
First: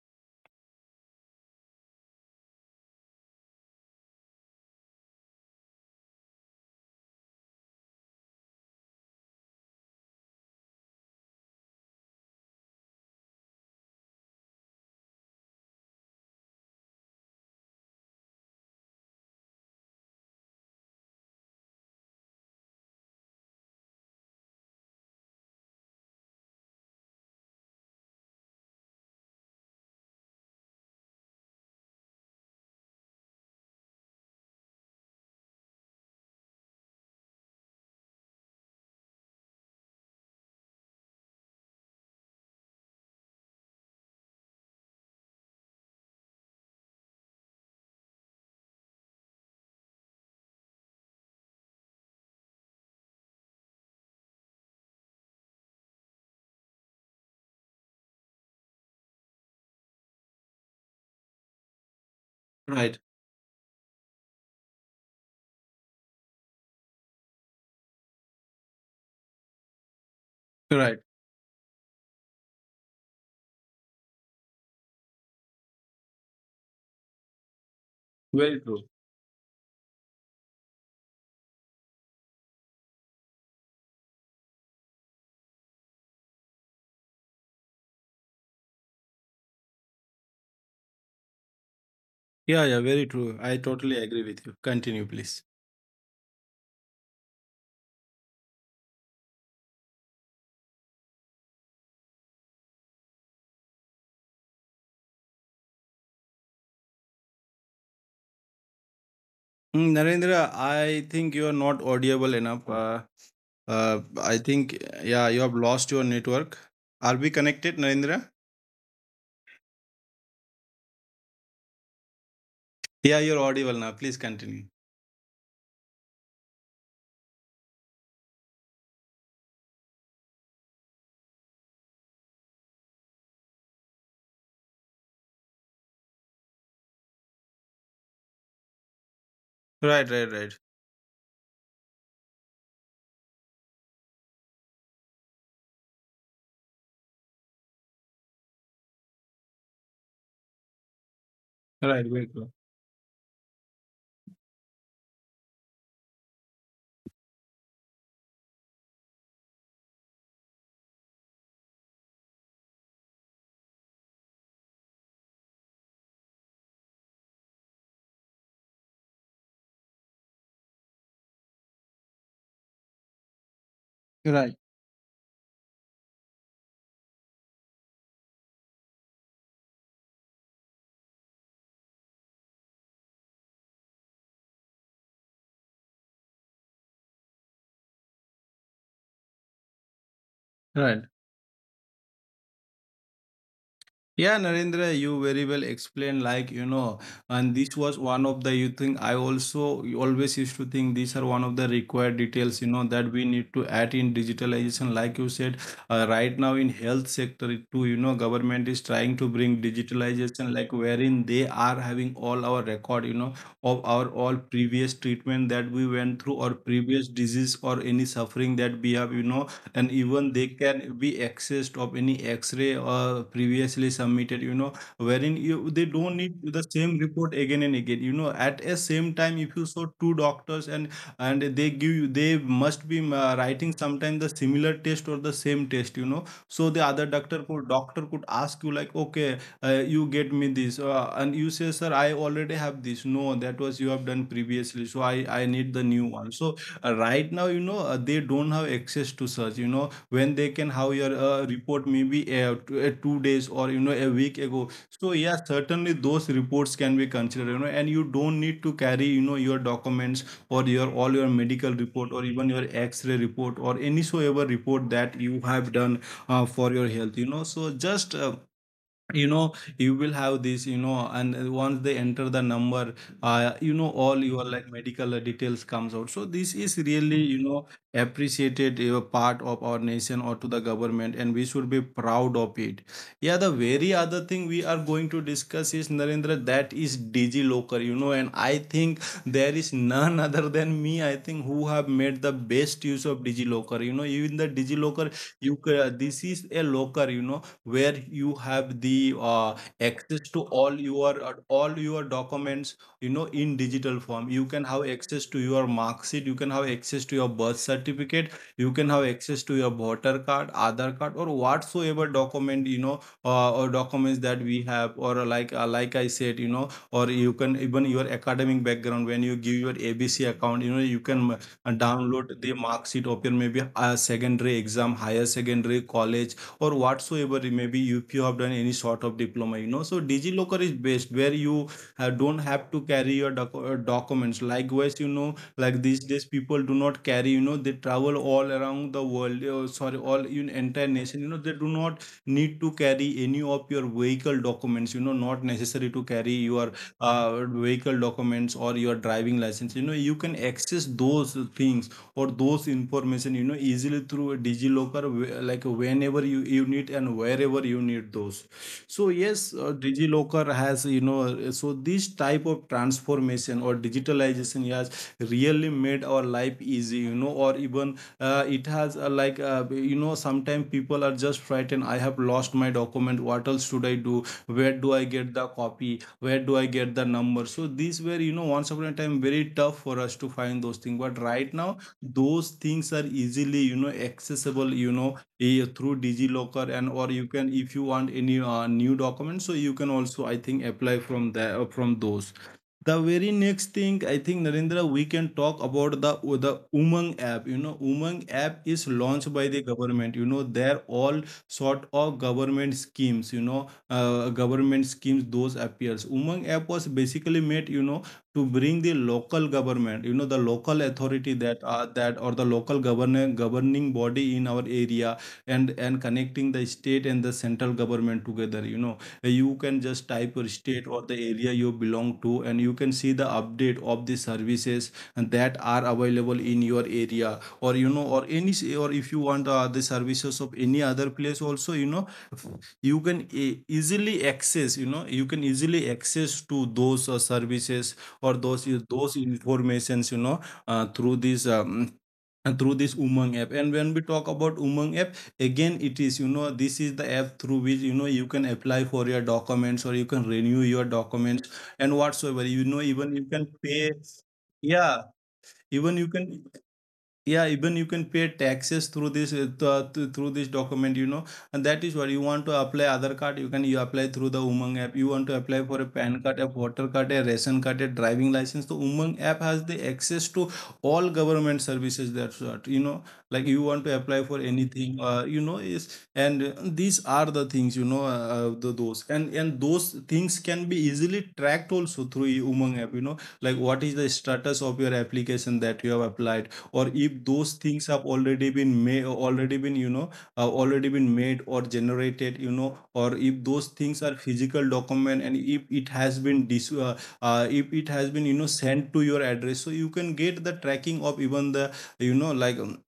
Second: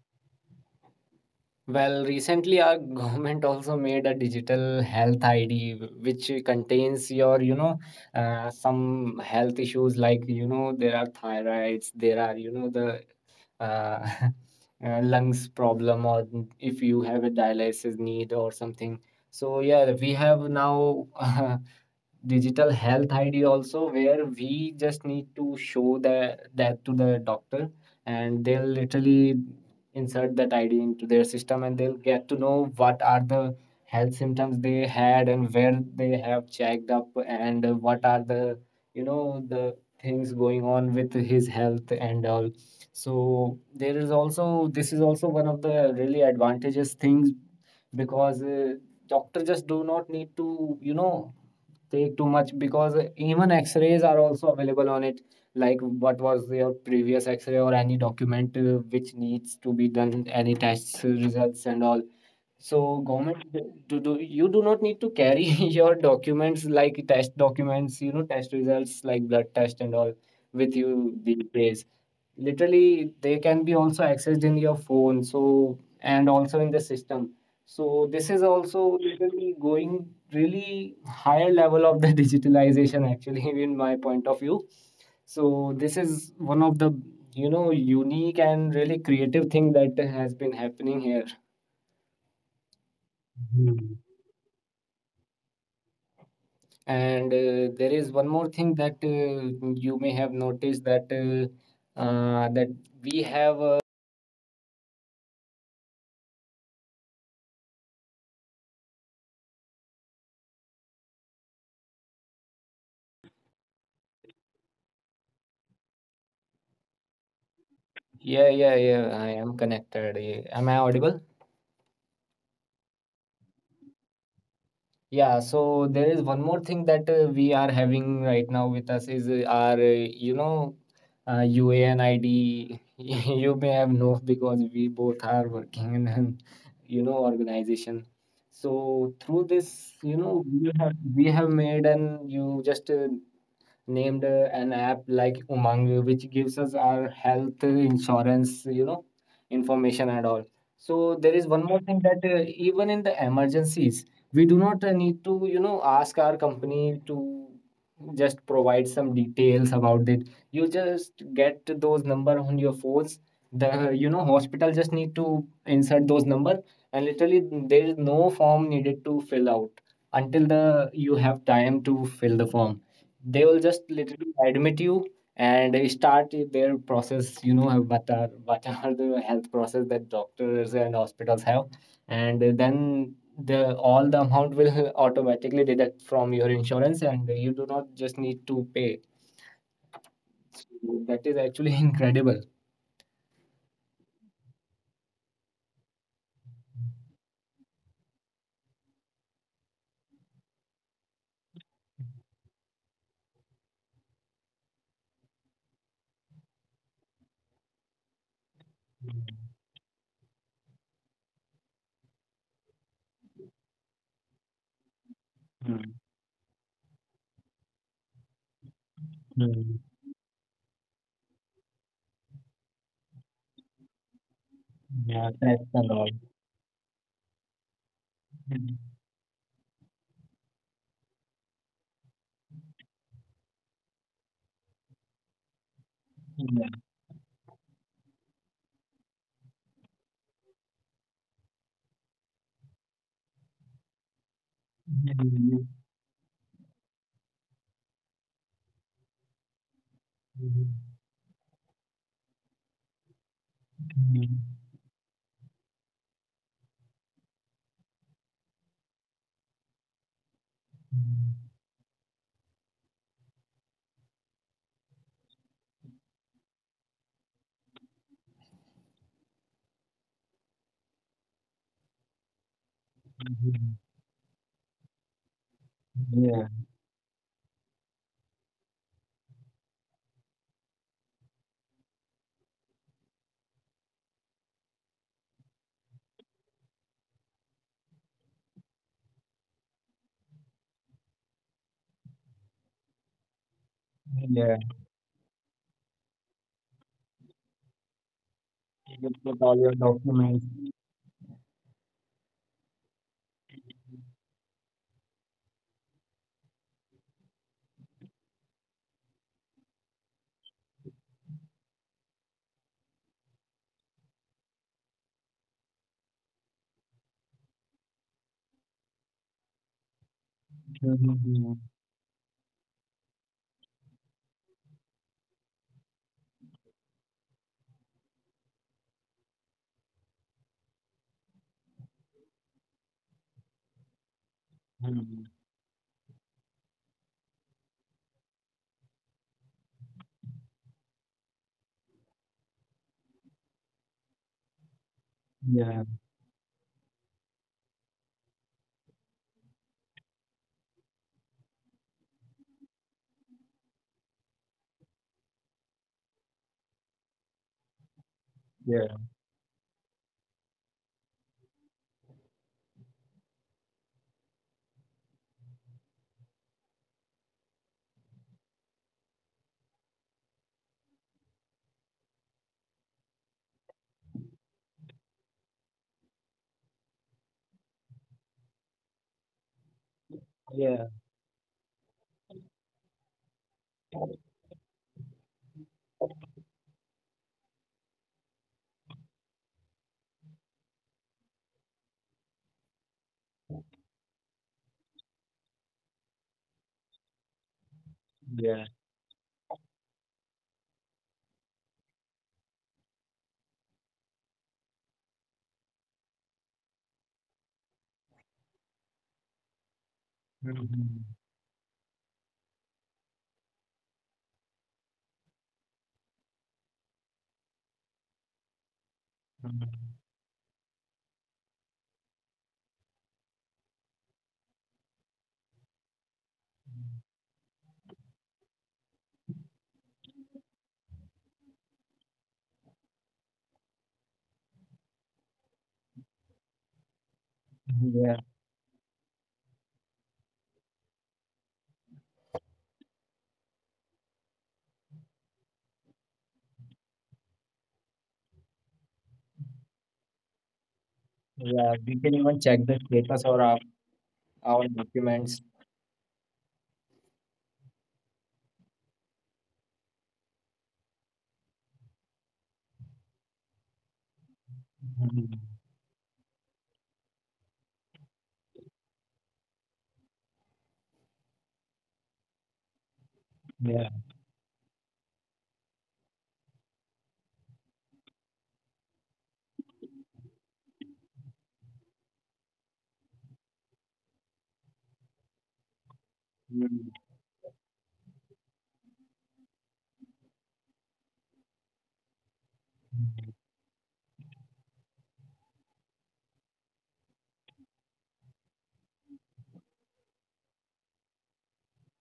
Speaker 2: Well, recently our government also made a digital health I D which contains your, you know, uh, some health issues like, you know, there are thyroids, there are, you know, the uh, uh, lungs problem, or n- if you have a dialysis need or something. So, yeah, we have now digital health I D also, where we just need to show that that to the doctor, and they'll literally insert that I D into their system, and they'll get to know what are the health symptoms they had and where they have checked up, and uh, what are the, you know, the things going on with his health and all. So there is also, this is also one of the really advantageous things, because uh, doctor just do not need to, you know, take too much because even x-rays are also available on it, like what was your previous x-ray or any document uh, which needs to be done, any tests uh, results and all. So
Speaker 1: Right.
Speaker 2: government, do, do you do not need to carry your documents, like test documents, you know, test results like blood test and all with
Speaker 1: Right.
Speaker 2: you these days. Literally, they can be also accessed in your phone. So and also in the system. So this is
Speaker 1: Very
Speaker 2: also
Speaker 1: true.
Speaker 2: literally going really higher level of the digitalization actually in my point of view. So this is one of the, you know, unique and really creative thing that has been happening here.
Speaker 1: Yeah, yeah, very true. I totally agree with you. Continue, please.
Speaker 2: And uh, there is one more thing that uh, you may have noticed that uh, uh, that we have. Uh,
Speaker 1: Mm, Narendra, I think you are not audible enough. Uh, uh, I think, yeah, you have lost your network. Are we connected, Narendra?
Speaker 2: yeah, yeah, yeah. I am connected. Eh, am I audible?
Speaker 1: Yeah, you're audible now. Please continue.
Speaker 2: Yeah. So there is one more thing that uh, we are having right now with us is uh, our uh, you know uh, U A N I D. You may have known because we both are working in an, you know, organization.
Speaker 1: Right,
Speaker 2: So
Speaker 1: right,
Speaker 2: through
Speaker 1: right.
Speaker 2: this, you know, we have we have made, and you just uh, named uh, an app like Umang, which gives us our health insurance, you know, information and all. So
Speaker 1: Right,
Speaker 2: there
Speaker 1: very
Speaker 2: is
Speaker 1: true.
Speaker 2: one more thing that, uh, even in the emergencies, we do not uh, need to, you know, ask our company to just provide some details about it. You just get those number on your phones. The, you know, hospital just need to insert those number, and literally there is no form needed to fill out until the you have time to fill the form, they will just
Speaker 1: Right.
Speaker 2: literally admit you, and they start their process, you know, what are what are the health process that doctors and hospitals have, and then the all the amount will automatically deduct from your insurance, and you do not just need to pay.
Speaker 1: Right.
Speaker 2: So that is actually incredible.
Speaker 1: Yeah, Narendra, you very well explained, like, you know, and this was one of the, you think, I also always used to think these are one of the required details, you know, that we need to add in digitalization. Like you said, uh, right now in health sector it too, you know, government is trying to bring digitalization, like wherein they are having all our record, you know, of our all previous treatment that we went through or
Speaker 2: Mm,
Speaker 1: previous disease or any suffering that we have, you know, and even they
Speaker 2: mm.
Speaker 1: can be accessed of any x-ray or previously submitted, you know wherein you they
Speaker 2: Yeah,
Speaker 1: don't need
Speaker 2: that's a
Speaker 1: the
Speaker 2: lot.
Speaker 1: same report again and again, you know at a same time
Speaker 2: Mm,
Speaker 1: if you saw two doctors. And and they give you, they must be uh, writing sometimes the similar test or the same test you know So the other
Speaker 2: yeah.
Speaker 1: doctor could doctor could ask you, like, okay, uh, you get me this, uh, and you say, sir, I already have this. No, that was you have done previously, so i i need the new one. So uh, right now, you know uh, they don't have access to such, you know when they can have your uh, report maybe uh, t- uh, two days or, you know a week ago. So
Speaker 2: Mm,
Speaker 1: yeah, certainly those reports can be considered, you know and you don't need to carry, you know your documents or your all your medical report or even your x-ray report or any so ever report that you have done uh, for your health, you know. So just uh, you know you will have this, you know and uh, once they enter the number, uh, you know all your like medical uh, details comes out. So this is really,
Speaker 2: yeah.
Speaker 1: you know appreciated uh, part of our nation or to the government, and we should be proud of it. Yeah, the very other thing we are going to discuss is, Narendra, that is DigiLocker, you know. And I think there is none other than me, I think, who have made the best use of DigiLocker, you know. Even the DigiLocker,
Speaker 2: Yeah.
Speaker 1: you ca- this is a locker, you know, where you have the uh,
Speaker 2: You put
Speaker 1: access
Speaker 2: all
Speaker 1: to
Speaker 2: your
Speaker 1: all
Speaker 2: documents.
Speaker 1: your, uh, all your documents, you know, in digital form. You can have access to your mark sheet. You can have access to your birth certificate. You can have access to your voter card, Aadhaar card, or whatsoever document, you know uh, or documents that we have. Or uh, like uh, like I said, you know or you can even your academic background when you give your A B C account, you know you can uh,
Speaker 2: Mm, mm,
Speaker 1: download the mark sheet of your maybe uh, secondary exam, higher secondary college, or whatsoever it may be, if you have done any sort of diploma, you know. So DigiLocker is best where you uh, don't have to carry your doc- uh, documents likewise, you know, like these
Speaker 2: mm.
Speaker 1: days people do not carry, you know they travel all around the world, uh, sorry, all in entire nation, you know, they do not need to carry any of your vehicle documents, you know not necessary to carry
Speaker 2: Yeah,
Speaker 1: your uh, vehicle documents or your driving license. You know you can access those things or those information, you know easily through DigiLocker, wh- like whenever you, you need, and wherever you need those. So yes, uh,
Speaker 2: yeah,
Speaker 1: DigiLocker has, you know uh, so this type of transformation or digitalization has really made our life easy, you know. Or even, uh, it has, uh, like uh, you know sometimes people are just frightened, I have lost my document, what else should I do, where do I get the copy, where do I get the number? So these were, you know once upon a time, very tough for us to find those things. But right
Speaker 2: yeah,
Speaker 1: now those things are easily, you know accessible, you know eh, through DigiLocker. And or you can, if you want any uh, new documents, so you can also, I think, apply from there, from those. The very next thing, I think, Narendra, we can talk about the the Umang app, you know. Umang app is launched by
Speaker 2: yeah.
Speaker 1: the government, you know, they're all sort of government schemes, you know uh, government schemes. Those appears Umang app was basically made, you know to bring the local government, you know, the local authority that uh,
Speaker 2: Mhm,
Speaker 1: that or the local governor governing body in our area. And and connecting the state and the central government together, you know, you can just type your
Speaker 2: mhm.
Speaker 1: state or the area you belong to, and you can see the update of the services that are available in your area or, you know or any, or if you want uh, the services of any other place also, you know you can e- easily access, you know you can easily access to those uh, services or those uh,
Speaker 2: Yeah,
Speaker 1: those informations, you know uh, through this um, and through this Umang app. And when we talk about Umang app, again it is, you know this is the app through which, you know you can apply for your documents or you can renew your documents and whatsoever.
Speaker 2: yeah.
Speaker 1: You
Speaker 2: We
Speaker 1: know
Speaker 2: can
Speaker 1: even
Speaker 2: even
Speaker 1: you
Speaker 2: check
Speaker 1: can
Speaker 2: the
Speaker 1: pay.
Speaker 2: status or our,
Speaker 1: Yeah,
Speaker 2: our
Speaker 1: even you
Speaker 2: documents.
Speaker 1: can yeah even you can pay taxes through this uh, th- uh, th- through this document, you know. And that is what, you want to apply other card, you can you apply through the Umang app. You want to apply for a PAN card,
Speaker 2: Mhm,
Speaker 1: a voter card, a ration card, a driving license, the Umang app has the access to all government services. That's what, you know, like you want to apply for
Speaker 2: yeah.
Speaker 1: anything, uh, you know is. And uh, these are the things, you know uh, uh, the, those, and and those things can be easily tracked also through Umang app, you know. Like what is the status of your application that you have applied, or if those
Speaker 2: Mm,
Speaker 1: things have already been made, already been, you know uh, already been made or generated, you know or if those things are physical document, and if it has been, dis- uh, uh, if it has been, you know sent to your address, so you can get the tracking of even the, you know like um,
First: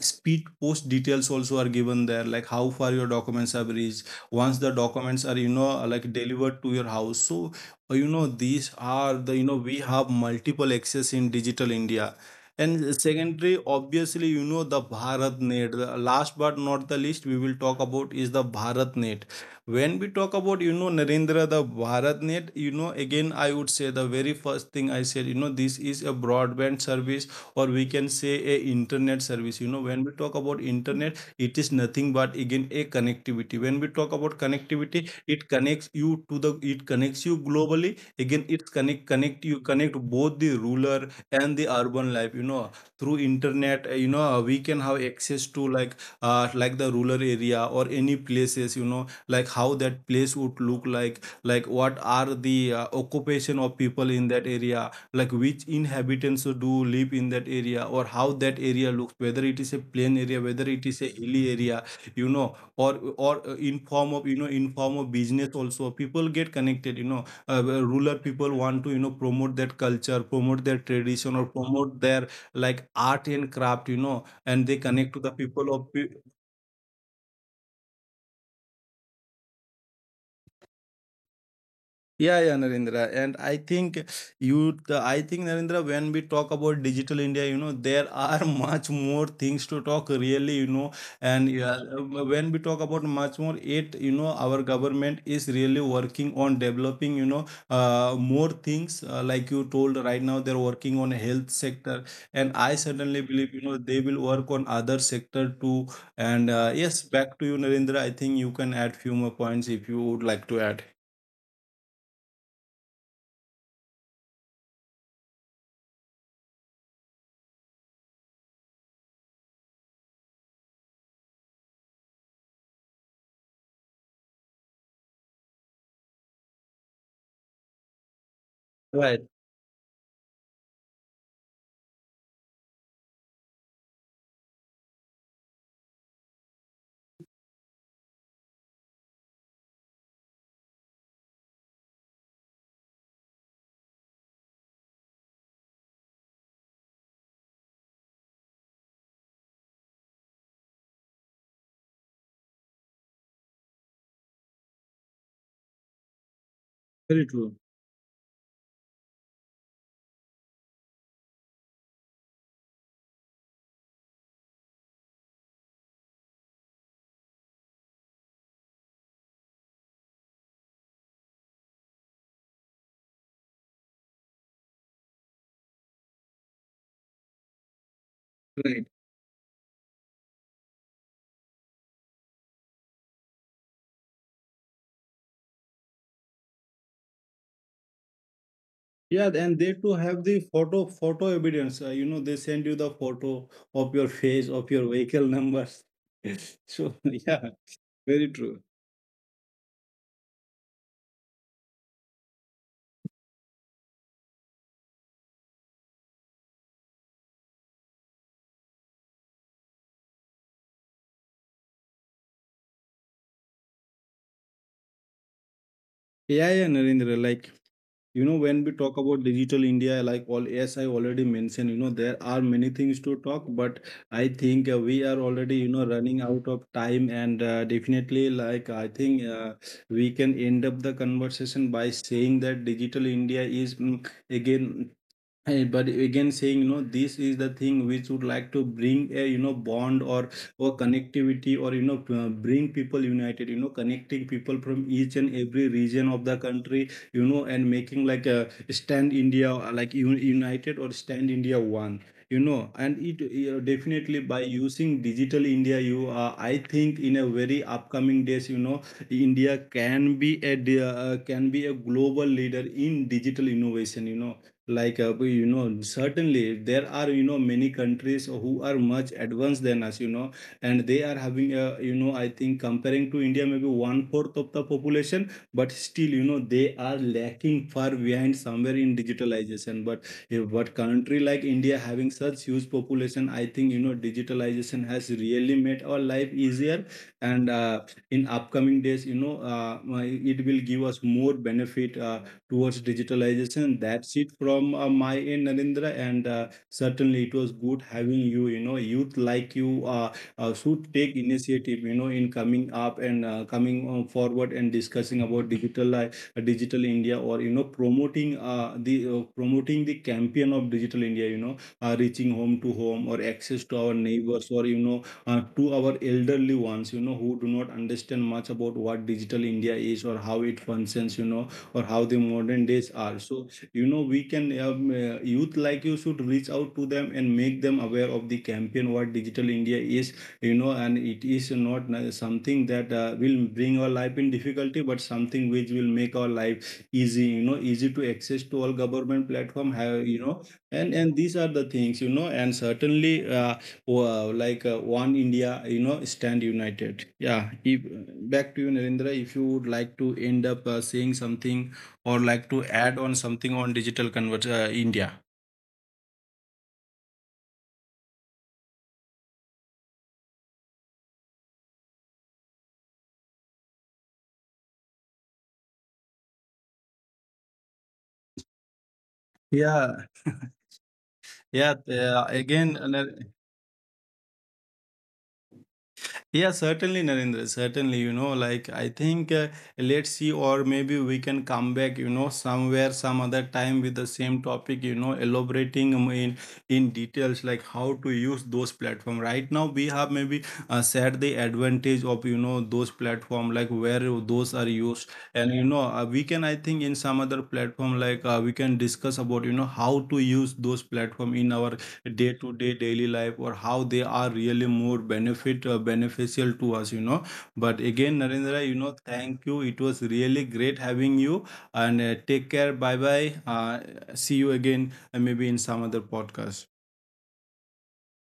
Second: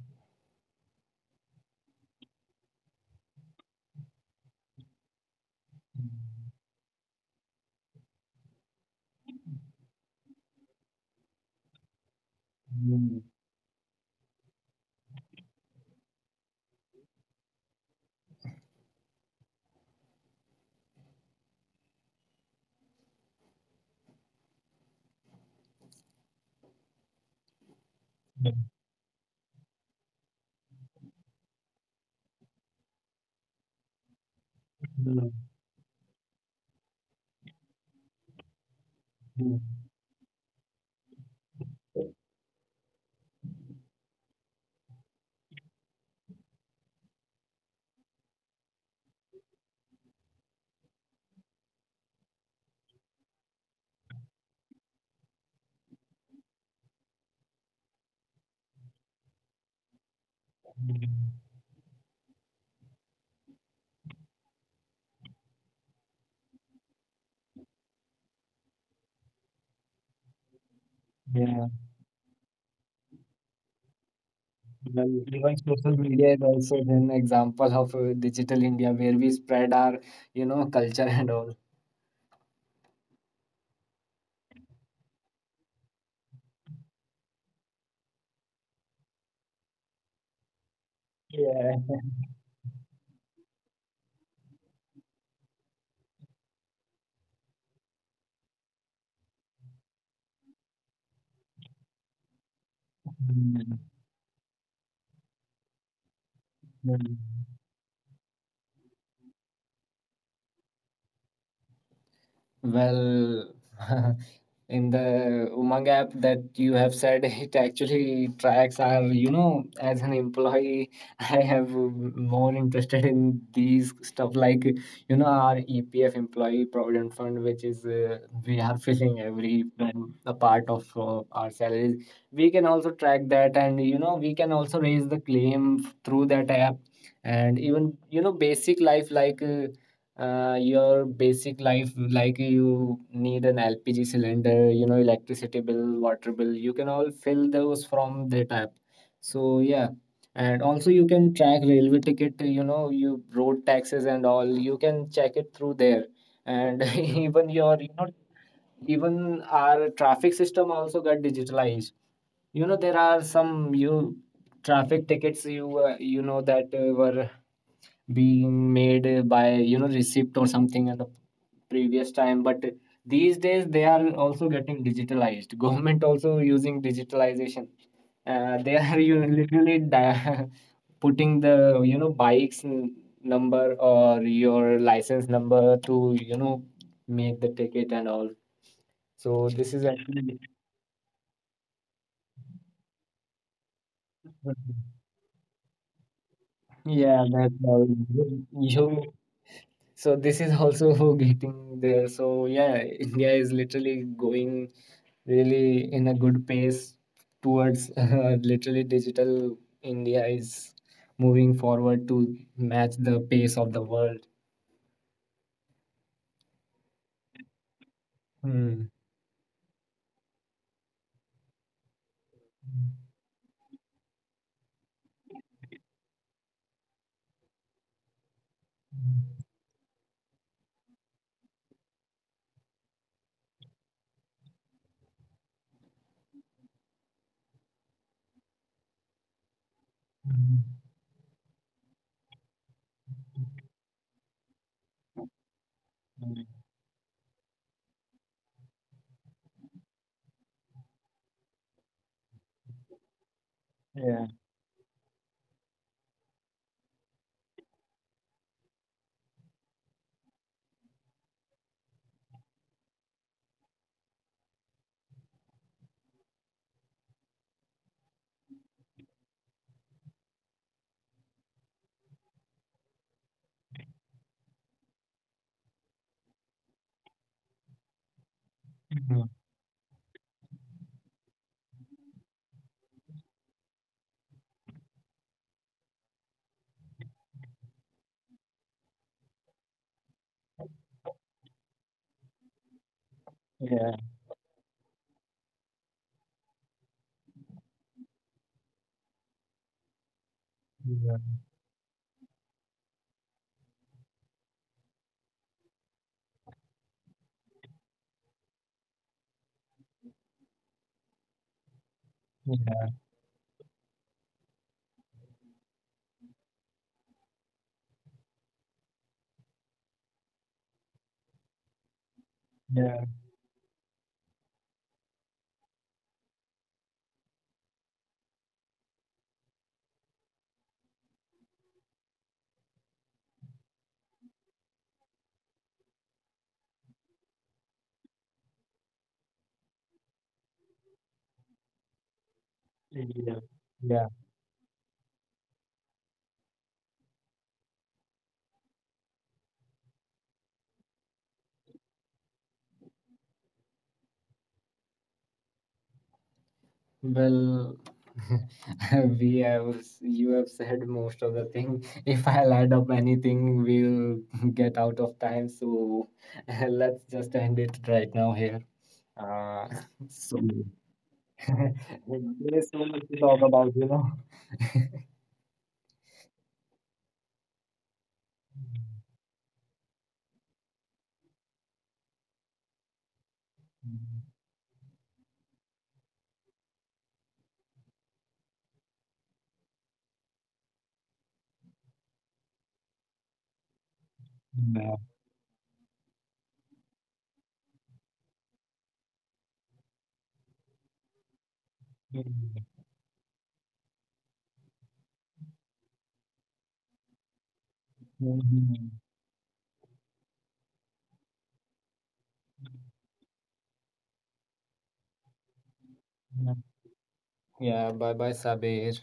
Speaker 1: speed post details also are given there, like how far your documents have reached. Once the documents are, you know like delivered to your house, so uh, you know these are the, you know we have multiple access in digital India. And
Speaker 2: mm,
Speaker 1: secondary, obviously, you know the Bharatnet, the last but not the least we will talk about is the Bharatnet. When we talk about, you know Narendra, the Bharatnet, you know again I would say, the very first thing I said, you know this is a broadband service, or we can say a internet service, you know. When we talk about internet, it is nothing but again a connectivity. When we talk about connectivity, it
Speaker 2: mm,
Speaker 1: connects you to the, it connects you globally. Again, it's connect connect you
Speaker 2: mm.
Speaker 1: connect, both the rural and the urban life, you know, through internet, uh, you know uh, we can have access to like, uh, like the rural area or any places, you Know like how that place would look like like what are the uh, occupation of people in that area, like which inhabitants do live in that area, or how that area looks, whether it is a plain area, whether it is a hilly area, you know, or or uh, in form of, you know, in form of business, also people get connected, you know, uh, uh, rural people want to, you know, promote that culture, promote their tradition, or
Speaker 2: Yeah.
Speaker 1: promote their like art and craft, you know, and they connect
Speaker 2: Well,
Speaker 1: to the
Speaker 2: even
Speaker 1: people of.
Speaker 2: social media is also an example of uh, digital India where we spread our, you know, culture and all.
Speaker 1: Yeah, yeah, Narendra. And I think you, I think Narendra, when we talk about digital India, you know, there are much more things to talk really, you know, and yeah,
Speaker 2: Yeah.
Speaker 1: when we talk about much more, it, you know, our government is really working on developing, you know, uh, more things uh, like you told right now, they're working on health sector. And I certainly believe, you
Speaker 2: Mm,
Speaker 1: know, they will work on other sector too. And uh, yes,
Speaker 2: mm.
Speaker 1: back to you, Narendra. I think you can add few more points if you would like to add.
Speaker 2: Well, in the Umang app that you have said, it actually tracks our, you know, as an employee, I have um, more interested in these stuff like, you know, our E P F employee provident fund, which is uh, we are filling
Speaker 1: Right.
Speaker 2: every um, a part of uh, our salaries. We can also track that, and you know, we can also raise the claim through that app, and even, you know, basic life like. Uh, uh, your basic life like you need an L P G cylinder, you know, electricity bill, water bill, you can all fill those from that app. So yeah, and also you can track railway ticket, you know, you road taxes and all, you can check it through there. And
Speaker 1: Very
Speaker 2: even
Speaker 1: true.
Speaker 2: your, you know, even our traffic system also got digitalized. You know, there are some you traffic tickets, you, uh, you know, that uh, were being made uh, by, you know, receipt or something and previous time, but these days they are also getting digitalized. Government also using digitalization, uh, they are
Speaker 1: Right.
Speaker 2: you literally di- putting the, you know, bikes n- number or your license number to, you know, make the ticket and all.
Speaker 1: Yeah,
Speaker 2: So this
Speaker 1: and
Speaker 2: is
Speaker 1: they too
Speaker 2: actually
Speaker 1: have the photo photo evidence. Uh, you know, they send you the photo of your face, of your vehicle numbers. So
Speaker 2: yeah, that's
Speaker 1: yeah,
Speaker 2: all.
Speaker 1: very true.
Speaker 2: You, so this is also getting there. So yeah, India is literally going really in a good pace towards uh, literally digital India is moving forward to match the pace of the world.
Speaker 1: Yeah, yeah, Narendra. Like you know, when
Speaker 2: Hmm.
Speaker 1: we talk about digital India, like all as I already mentioned, you know, there are many things to talk, but I think uh, we are already, you know, running out of time, and uh, definitely, like I think uh, we can end up the conversation by saying that digital India is, mm, again, Eh, but again saying, you know, this is the thing which would like to bring a, you know, bond or or connectivity, or you know, uh, bring people united, you know, connecting people from each and every region of
Speaker 2: Mm.
Speaker 1: the country, you know, and making like a stand India, uh, like un- united or stand India one. You know, and it, you know,
Speaker 2: Yeah.
Speaker 1: definitely by using digital India you, uh, I think in a very upcoming days, you know, India can be a di- uh, can be a global leader in digital innovation, you know, like uh, we- you know, certainly there are, you know, many countries who are much advanced than us, you know, and they are having a, you know, I think comparing to India, maybe one fourth of the population, but still, you know, they are lacking far behind somewhere in
Speaker 2: Mhm.
Speaker 1: digitalization, but yeah, but country like India having such huge population, I think, you know, digitalization has really made our life easier. And uh, in upcoming days, you know, uh, my- it will give us more benefit uh, towards
Speaker 2: Yeah.
Speaker 1: digitalization. That's it from uh, my end, Narendra. And uh, certainly, it was good having you. You know, youth like you uh, uh, should
Speaker 2: Yeah.
Speaker 1: take initiative. You know, in coming up and uh, coming uh, forward and discussing about digital uh, digital India, or you know, promoting uh, the uh, promoting the campaign of digital India. You know, uh, reaching home
Speaker 2: Yeah.
Speaker 1: to home, or access to our neighbors, or you know uh, to our elderly ones, you know, who do not understand much about what digital India is or how it functions, you know, or how the modern
Speaker 2: Yeah.
Speaker 1: days are. So you know, we can um, uh, youth like you should reach out to them and make them aware of the campaign what digital India is, you know. And it is not uh, something that uh, will bring our life in difficulty, but something which will make our life easy, you know, easy to access to all government platform have, you know. And and these are the things, you know, and certainly
Speaker 2: Yeah.
Speaker 1: uh,
Speaker 2: Yeah.
Speaker 1: uh, like uh, one India, you know, stand united. Yeah. If, back to you, Narendra, if you would like to end up uh, saying something or like to add on something on digital convert uh, India.
Speaker 2: Well, we have you have said most of the thing. If I'll add up anything, we'll get out of time. So let's just end it right now here. Uh,
Speaker 1: Yeah.
Speaker 2: so
Speaker 1: Yeah. uh,
Speaker 2: there's so
Speaker 1: again,
Speaker 2: much to
Speaker 1: uh,
Speaker 2: talk about, you know.
Speaker 1: Yeah, certainly, Narendra. Certainly, you know, like I think uh, let's see, or maybe we can come back, you know, somewhere, some other time with the same topic, you know, elaborating um, in in details like how to use those platform. Right now, we have maybe uh, said the advantage of, you know, those platform, like where those are
Speaker 2: Yeah.
Speaker 1: used, and you know, uh, we can I think in some other platform, like uh, we can discuss about, you know, how to use those platform in our day to day daily life, or how they are really more benefit uh, beneficial to us, you know. But again, Narendra,
Speaker 2: Mhm.
Speaker 1: you know, thank you. It was really great having you. And uh, take care, bye bye, uh, see you again uh, maybe in some other podcast.
Speaker 2: Yeah, bye bye, Sabir.